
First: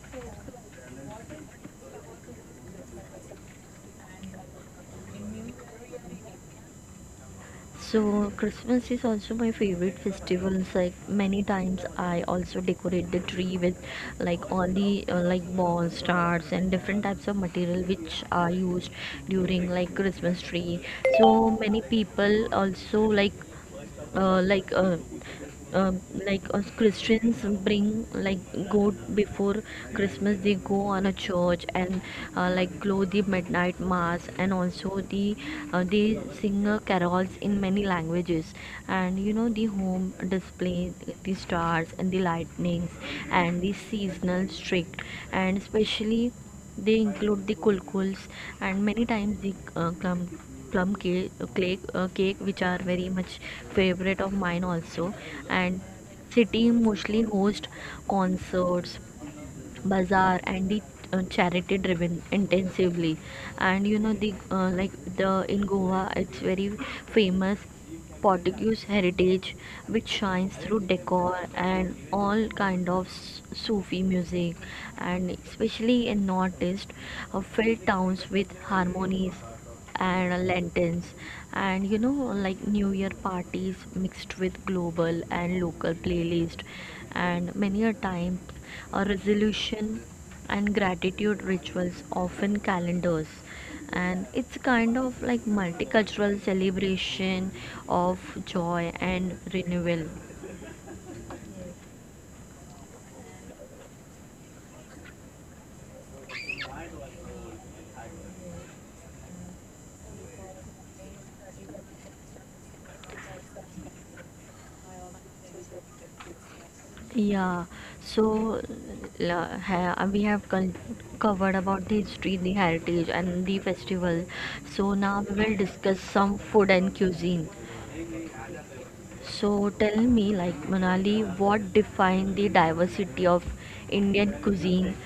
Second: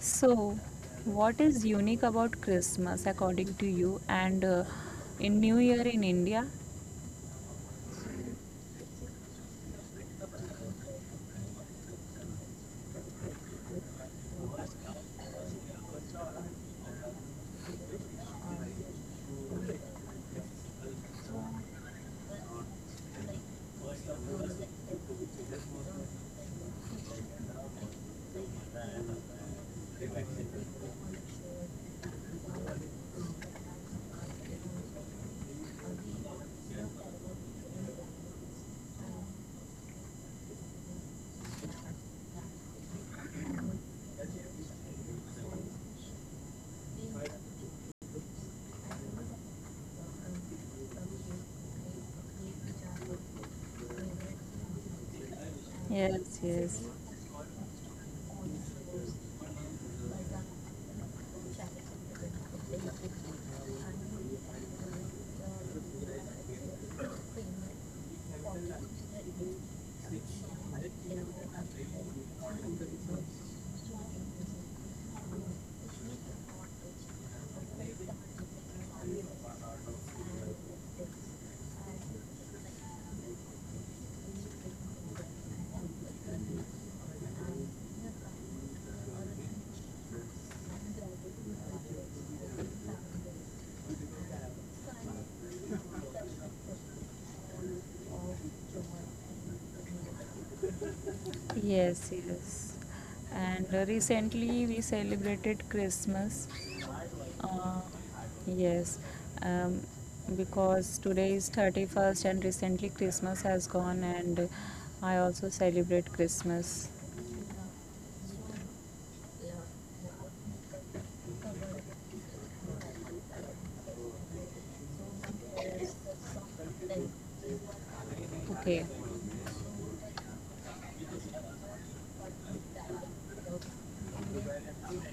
Speaker 2: So, what is unique about Christmas according to you and in New Year in India?
Speaker 1: So Christmas is also my favorite festival. It's like many times I also decorate the tree with, like, all the like balls, stars, and different types of material which are used during like Christmas tree. So many people also like uh, like uh, uh, like us Christians bring like go before Christmas, they go on a church and like glow the midnight mass, and also the they sing carols in many languages. And you know, the home display the stars and the lightnings and the seasonal streak, and especially they include the kulkuls and many times the plum cake, cake, which are very much favorite of mine also. And
Speaker 2: Yes,
Speaker 1: city
Speaker 2: yes.
Speaker 1: mostly host concerts, bazaar, and the charity driven intensively. And you know, the like the in goa it's very famous portuguese heritage which shines through decor and all kind of sufi music, and especially in northeast, filled towns with harmonies and lanterns. And you know, like, new year parties mixed with global and local playlist, and many a time a resolution and gratitude rituals often calendars, and it's kind of like multicultural celebration of joy and renewal.
Speaker 2: Yes, yes. And recently we celebrated Christmas. Uh, yes, um, because today is 31st and recently Christmas has gone and I also celebrate Christmas.
Speaker 1: Yeah, so we have covered about the history, the heritage, and the festival. So now we will discuss some food and cuisine.
Speaker 2: Okay.
Speaker 1: So tell me, like, Manali, what define the diversity of Indian cuisine?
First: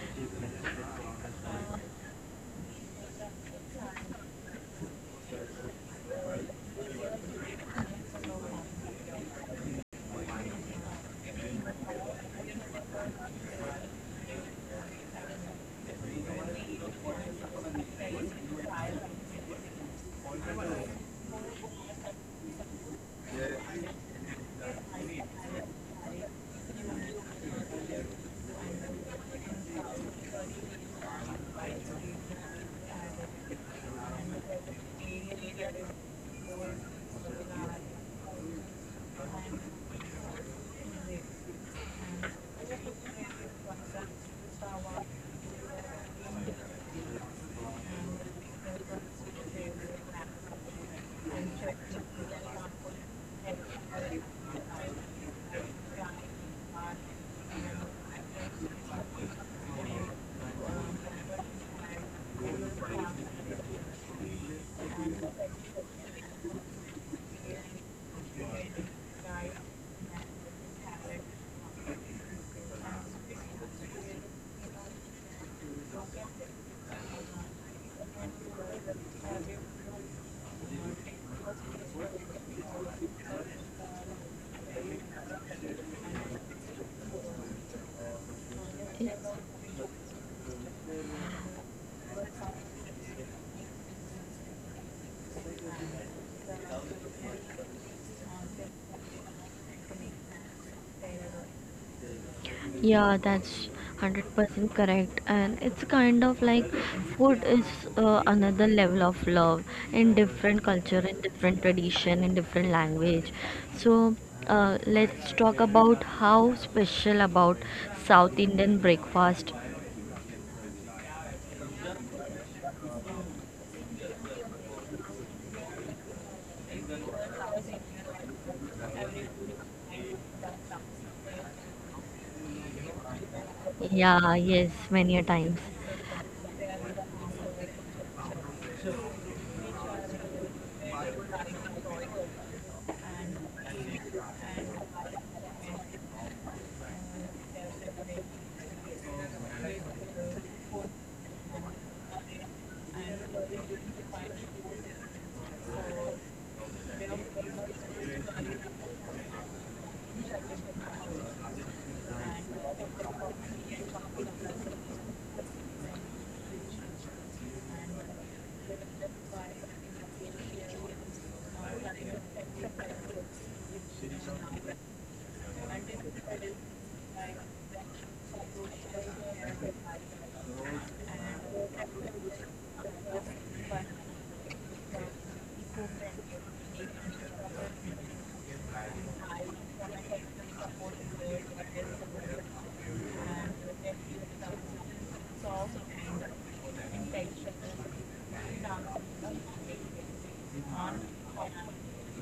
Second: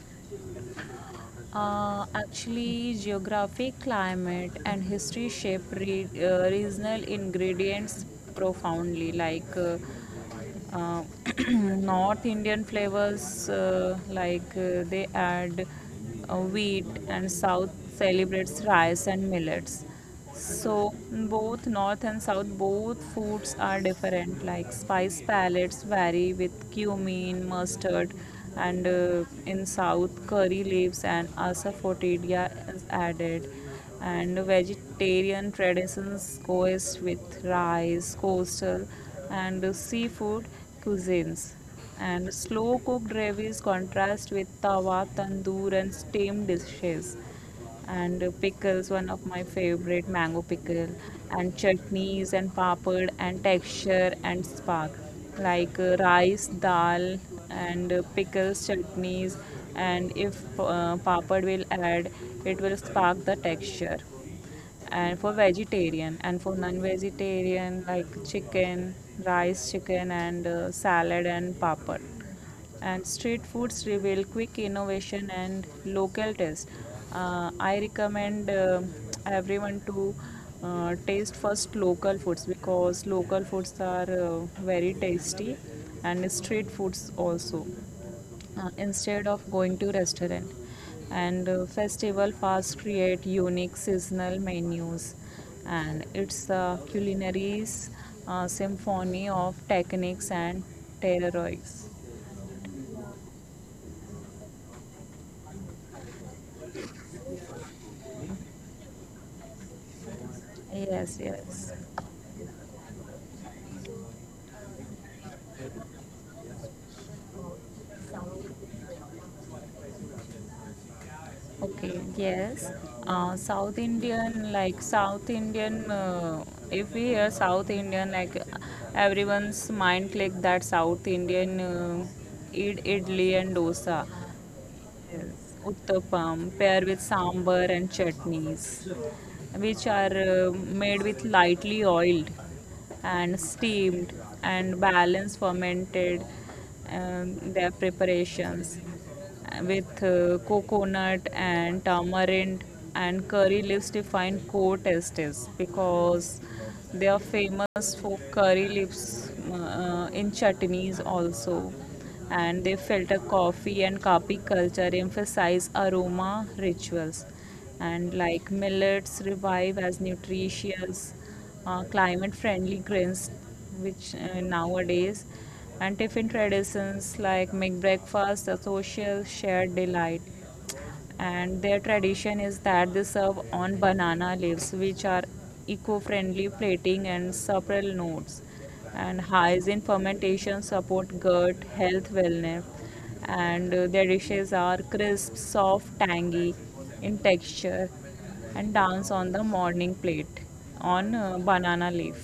Speaker 2: Actually, geography, climate, and history shape regional ingredients profoundly. Uh, North Indian flavors, they add wheat, and South celebrates rice and millets. So both north and south, both foods are different. Like spice palettes vary with cumin, mustard, and in south curry leaves and asafoetida is added. And vegetarian traditions coexist with rice, coastal, and seafood cuisines. And slow cooked gravies contrast with tawa, tandoor, and steamed dishes and pickles one of my favorite mango pickle and chutneys and papad and texture and spark like rice dal and pickles chutneys and if papad will add it will spark the texture and for vegetarian and for non-vegetarian like chicken rice chicken and salad and papad and street foods reveal quick innovation and local taste I recommend everyone to taste first local foods because local foods are very tasty and street foods also instead of going to restaurant and festival fast create unique seasonal menus and it's a culinary symphony of techniques and terroirs.
Speaker 1: Yeah, that's 100% correct. And it's kind of like food is another level of love in different culture, in
Speaker 2: Yes,
Speaker 1: different
Speaker 2: yes.
Speaker 1: tradition, in different language. So let's talk about how special about South Indian breakfast.
Speaker 2: Okay, yes. South Indian if we hear South Indian like everyone's mind click that South Indian eat idli and dosa.
Speaker 1: Yeah, yes, many a
Speaker 2: Yes,
Speaker 1: times.
Speaker 2: uttapam paired with sambar and chutneys, which are made with lightly oiled and steamed and balanced fermented their preparations with coconut and tamarind and curry leaves define core tastes because they are famous for curry leaves in chutneys also and they filter coffee and kapi culture emphasize aroma rituals and like millets revive as nutritious climate friendly grains which nowadays and tiffin traditions like make breakfast a social shared delight and their tradition is that they serve on banana leaves which are eco-friendly plating and several notes and highs in fermentation support gut health wellness and their dishes are crisp soft tangy in texture and dance on the morning plate on banana leaf.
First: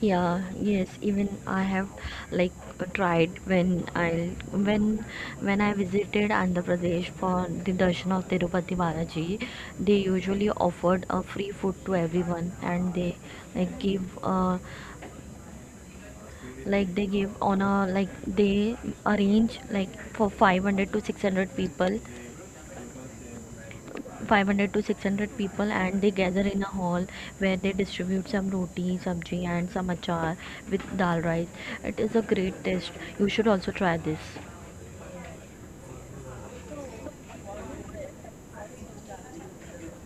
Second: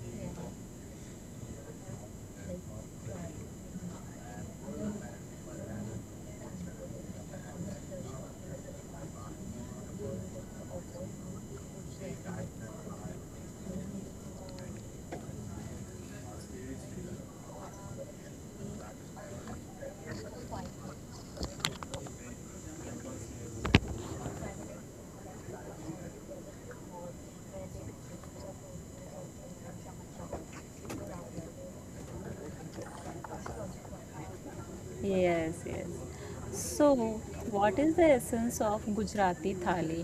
Speaker 1: Yeah, yes, even I have, like, tried when I visited Andhra Pradesh for the darshan of Tirupati Balaji, they usually offered a free food to everyone, and they, like, give uh, like they give on a, like, they arrange like for 500 to 600 people, 500 to 600 people, and they gather in a hall where they distribute some roti sabji and some achar with dal rice. It is a great taste, you should also try this.
Speaker 2: Yes, yes. So what is the essence of Gujarati thali?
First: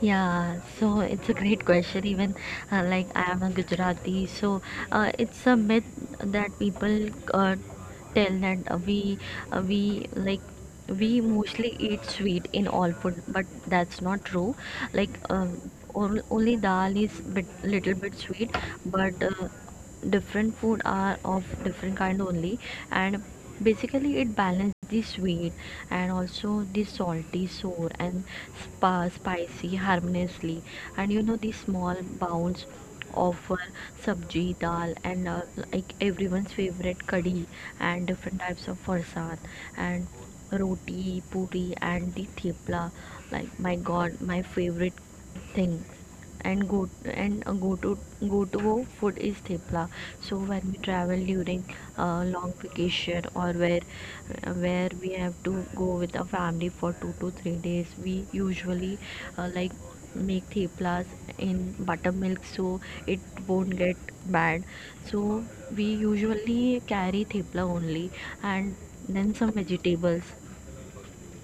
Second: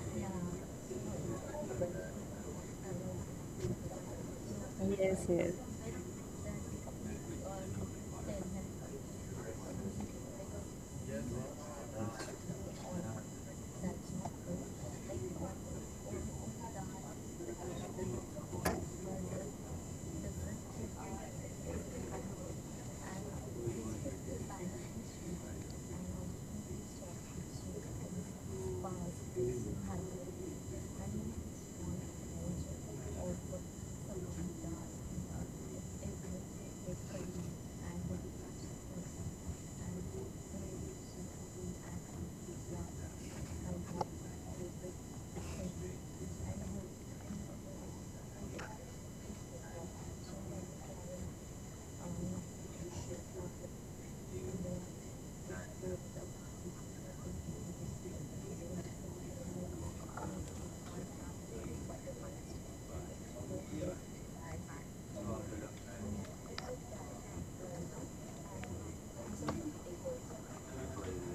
Speaker 1: Yeah, so it's a great question. Even like I am a Gujarati, so
Speaker 2: Yes,
Speaker 1: it's
Speaker 2: yes.
Speaker 1: a myth that people uh, tell that we, like, we mostly eat sweet in all food, but that's not true. Like only dal is bit little bit sweet, but different food are of different kind only. And basically it balances the sweet and also the salty, sour, and spa spicy harmoniously. And you know, the small bounds offer sabji, dal, and like everyone's favorite kadhi, and different types of farsad, and roti, puri, and the thepla. Like, my god, my favorite thing, and go to go to food is thepla. So when we travel during long vacation, or where we have to go with a family for 2 to 3 days, we usually like make theplas in buttermilk so it won't get bad. So we usually carry thepla only, and then some vegetables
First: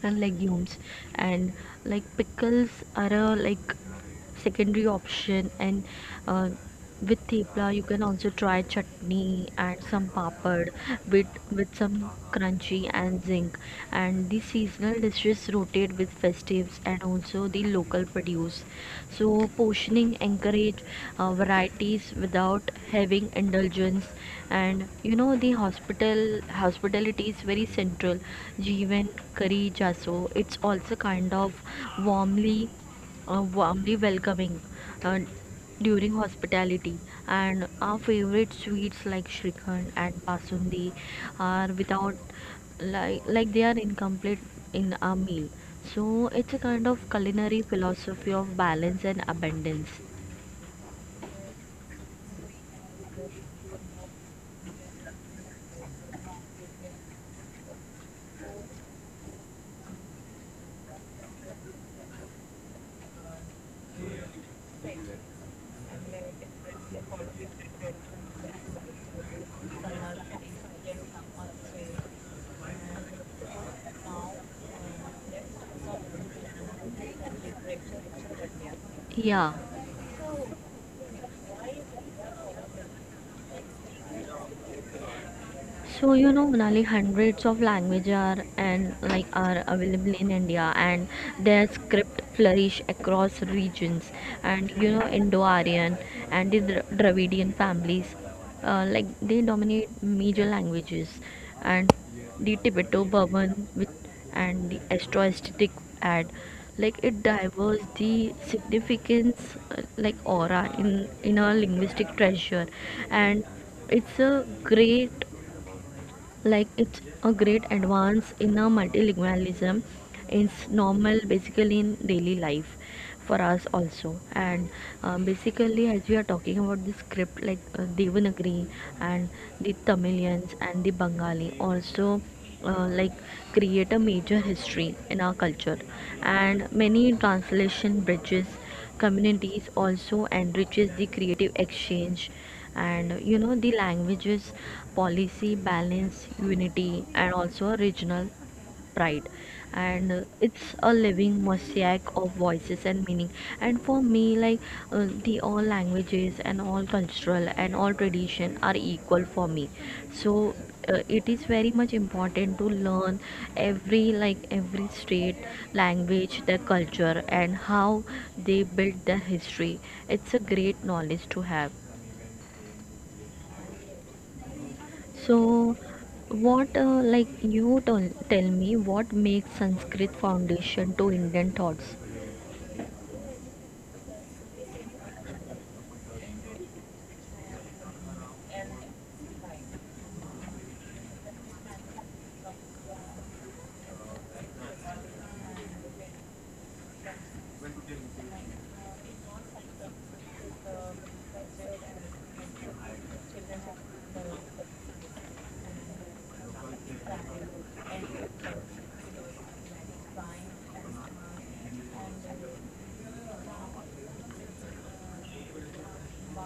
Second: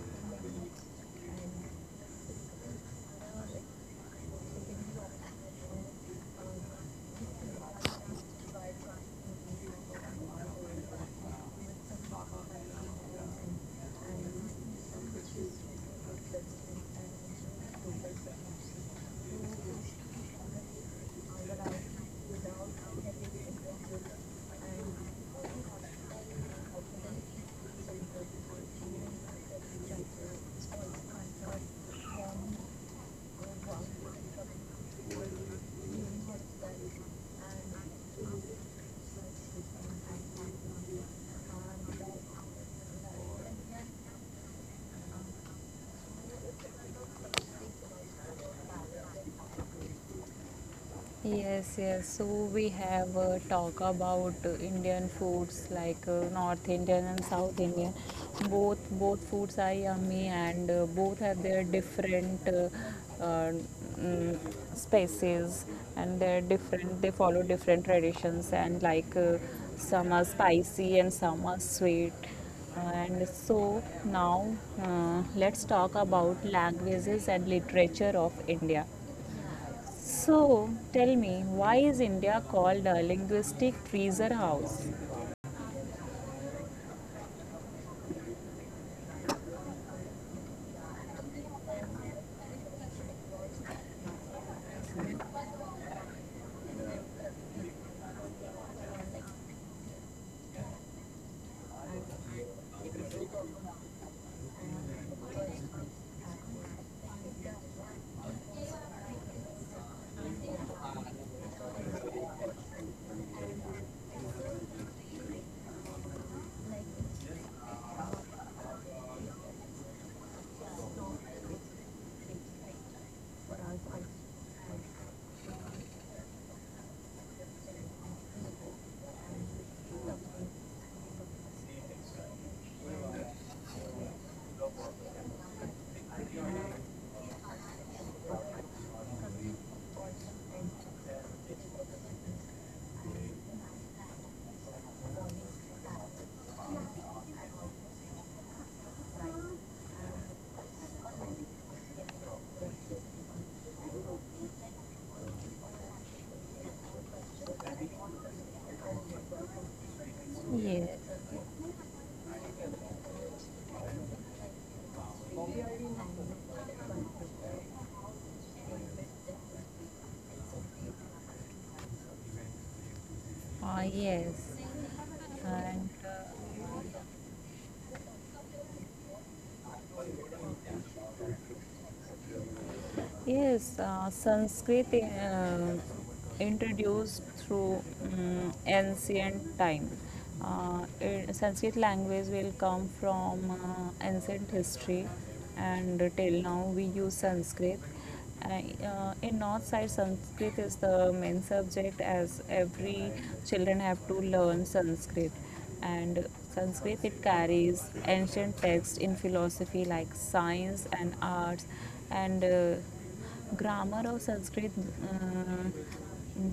Speaker 1: and legumes and like pickles are a, like, secondary option. And uh, with thepla you can also try chutney and some papad with with some crunchy and zinc. And the seasonal dishes rotate with festives and also the local produce. So portioning encourage varieties without having indulgence. And you know, the hospitality is very central. Jeevan curry jaso, it's also kind of warmly warmly welcoming uh, during hospitality. And our favorite sweets like shrikhand and basundi are without, like, like they are incomplete in a meal. So it's a kind of culinary philosophy of balance and abundance.
Speaker 2: Yes, yes. So we have talk about Indian foods like North Indian and South Indian. Both foods are yummy and both have their different uh, mm, spaces and they're different. They follow different traditions and like some are spicy and some are sweet. And so now let's talk about languages and literature of India.
Speaker 1: Yeah.
Speaker 2: So, tell me, why is India called a linguistic freezer house?
Speaker 1: So you know, Monali, hundreds of languages are and, like, are available in India, and their script flourish across regions. And you know, Indo-Aryan and the Dravidian families, like they dominate major languages, and the Tibeto-Burman with and the Astro-Aesthetic add, like it diverges the significance, like aura in a linguistic treasure. And it's a great, like, it's a great advance in a multilingualism. It's normal basically in daily life for us also. And basically as we are talking about the script, like devanagari and the tamilians and the bengali also, like create a major history in our culture. And many translation bridges communities also enriches the creative exchange. And you know, the languages policy balance unity and also regional pride. And it's a living mosaic of voices and meaning. And for me, like, the all languages and all cultural and all tradition are equal for me. So
Speaker 2: Yes,
Speaker 1: it is very much important to learn every, like, every state language, their culture, and how they built their history. It's a great knowledge to have.
Speaker 2: ah, yes,
Speaker 1: So
Speaker 2: and
Speaker 1: what like you tell, tell me what makes sanskrit foundation to indian thoughts.
Speaker 2: yes, Sanskrit introduced through ancient time. Sanskrit language will come from ancient history, and till now we use Sanskrit. In north side Sanskrit is the main subject as every children have to learn Sanskrit and sanskrit it carries ancient texts in philosophy like science and arts and grammar of Sanskrit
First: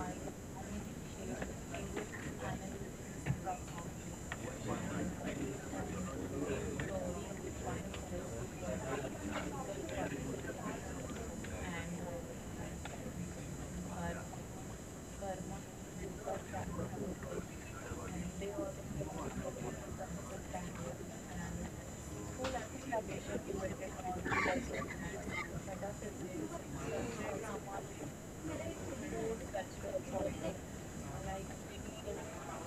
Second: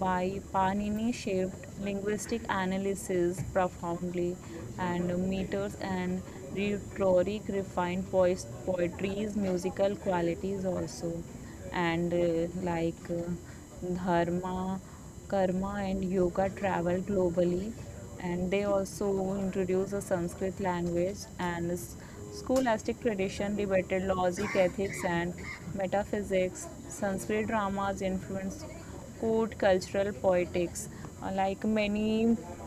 Speaker 2: by Panini shaped linguistic analysis profoundly, and meters and rhetoric refined poetry's musical qualities also, and dharma karma and yoga travel globally and they also introduce the Sanskrit language and scholastic tradition debated logic ethics and metaphysics. Sanskrit dramas influenced court cultural poetics. Uh, like many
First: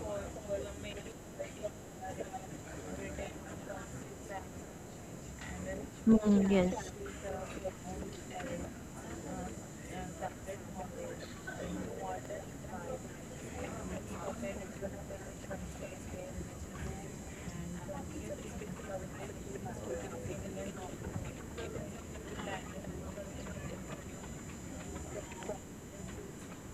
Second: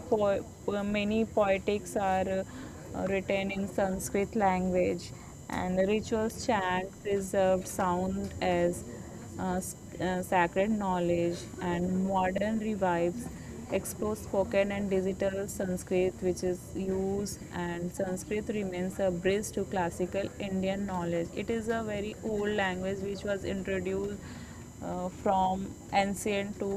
Speaker 2: Many poetics are written in Sanskrit language and rituals
Speaker 1: Hmm, yes.
Speaker 2: chant preserved sound as uh, s- sacred knowledge and modern revives explore spoken and digital Sanskrit which is used and Sanskrit remains a bridge to classical Indian knowledge. It is a very old language which was introduced from ancient to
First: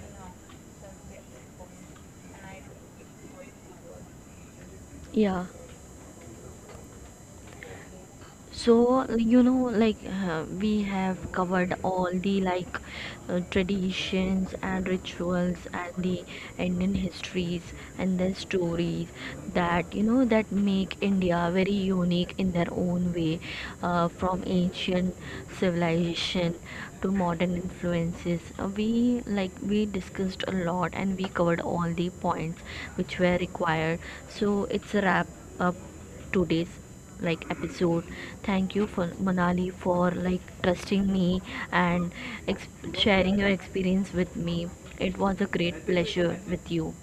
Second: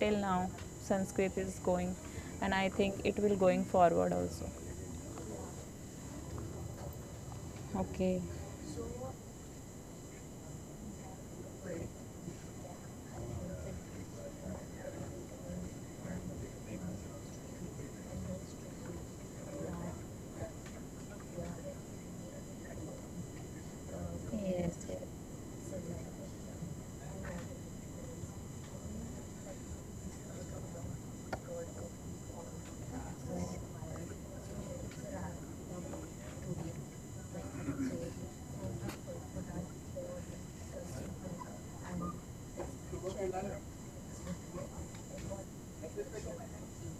Speaker 2: till now Sanskrit is going and I think it will going forward also.
Speaker 1: Yeah.
Speaker 2: Okay.
Speaker 1: So, you know, like, we have covered all the, like, traditions and rituals and the Indian histories and the stories that, you know, that make India very unique in their own way, from ancient civilization to modern influences. We, like, we discussed a lot and we covered all the points which were required. So it's a wrap up today's, like, episode. Thank you for Manali for, like, trusting me and ex- sharing your experience with me. It was a great pleasure with you.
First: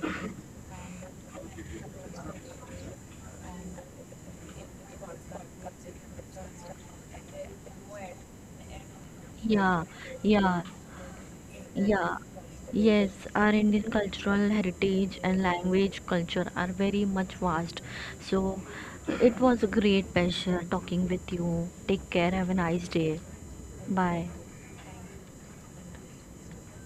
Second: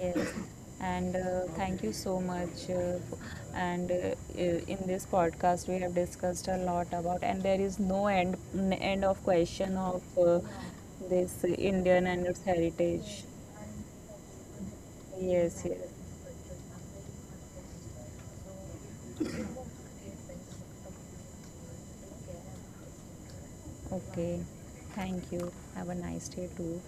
Speaker 2: Yes, and thank you so much. And uh, in this podcast, we have discussed a lot about, and there is no end end of question
Speaker 1: Yeah,
Speaker 2: of
Speaker 1: yeah,
Speaker 2: this Indian
Speaker 1: yeah.
Speaker 2: and its heritage.
Speaker 1: Yes, our Indian cultural heritage and
Speaker 2: Yes, yes,
Speaker 1: language culture are very much vast. So it was a great pleasure talking with you. Take care. Have a nice day. Bye.
Speaker 2: okay. Thank you. Have a nice day too.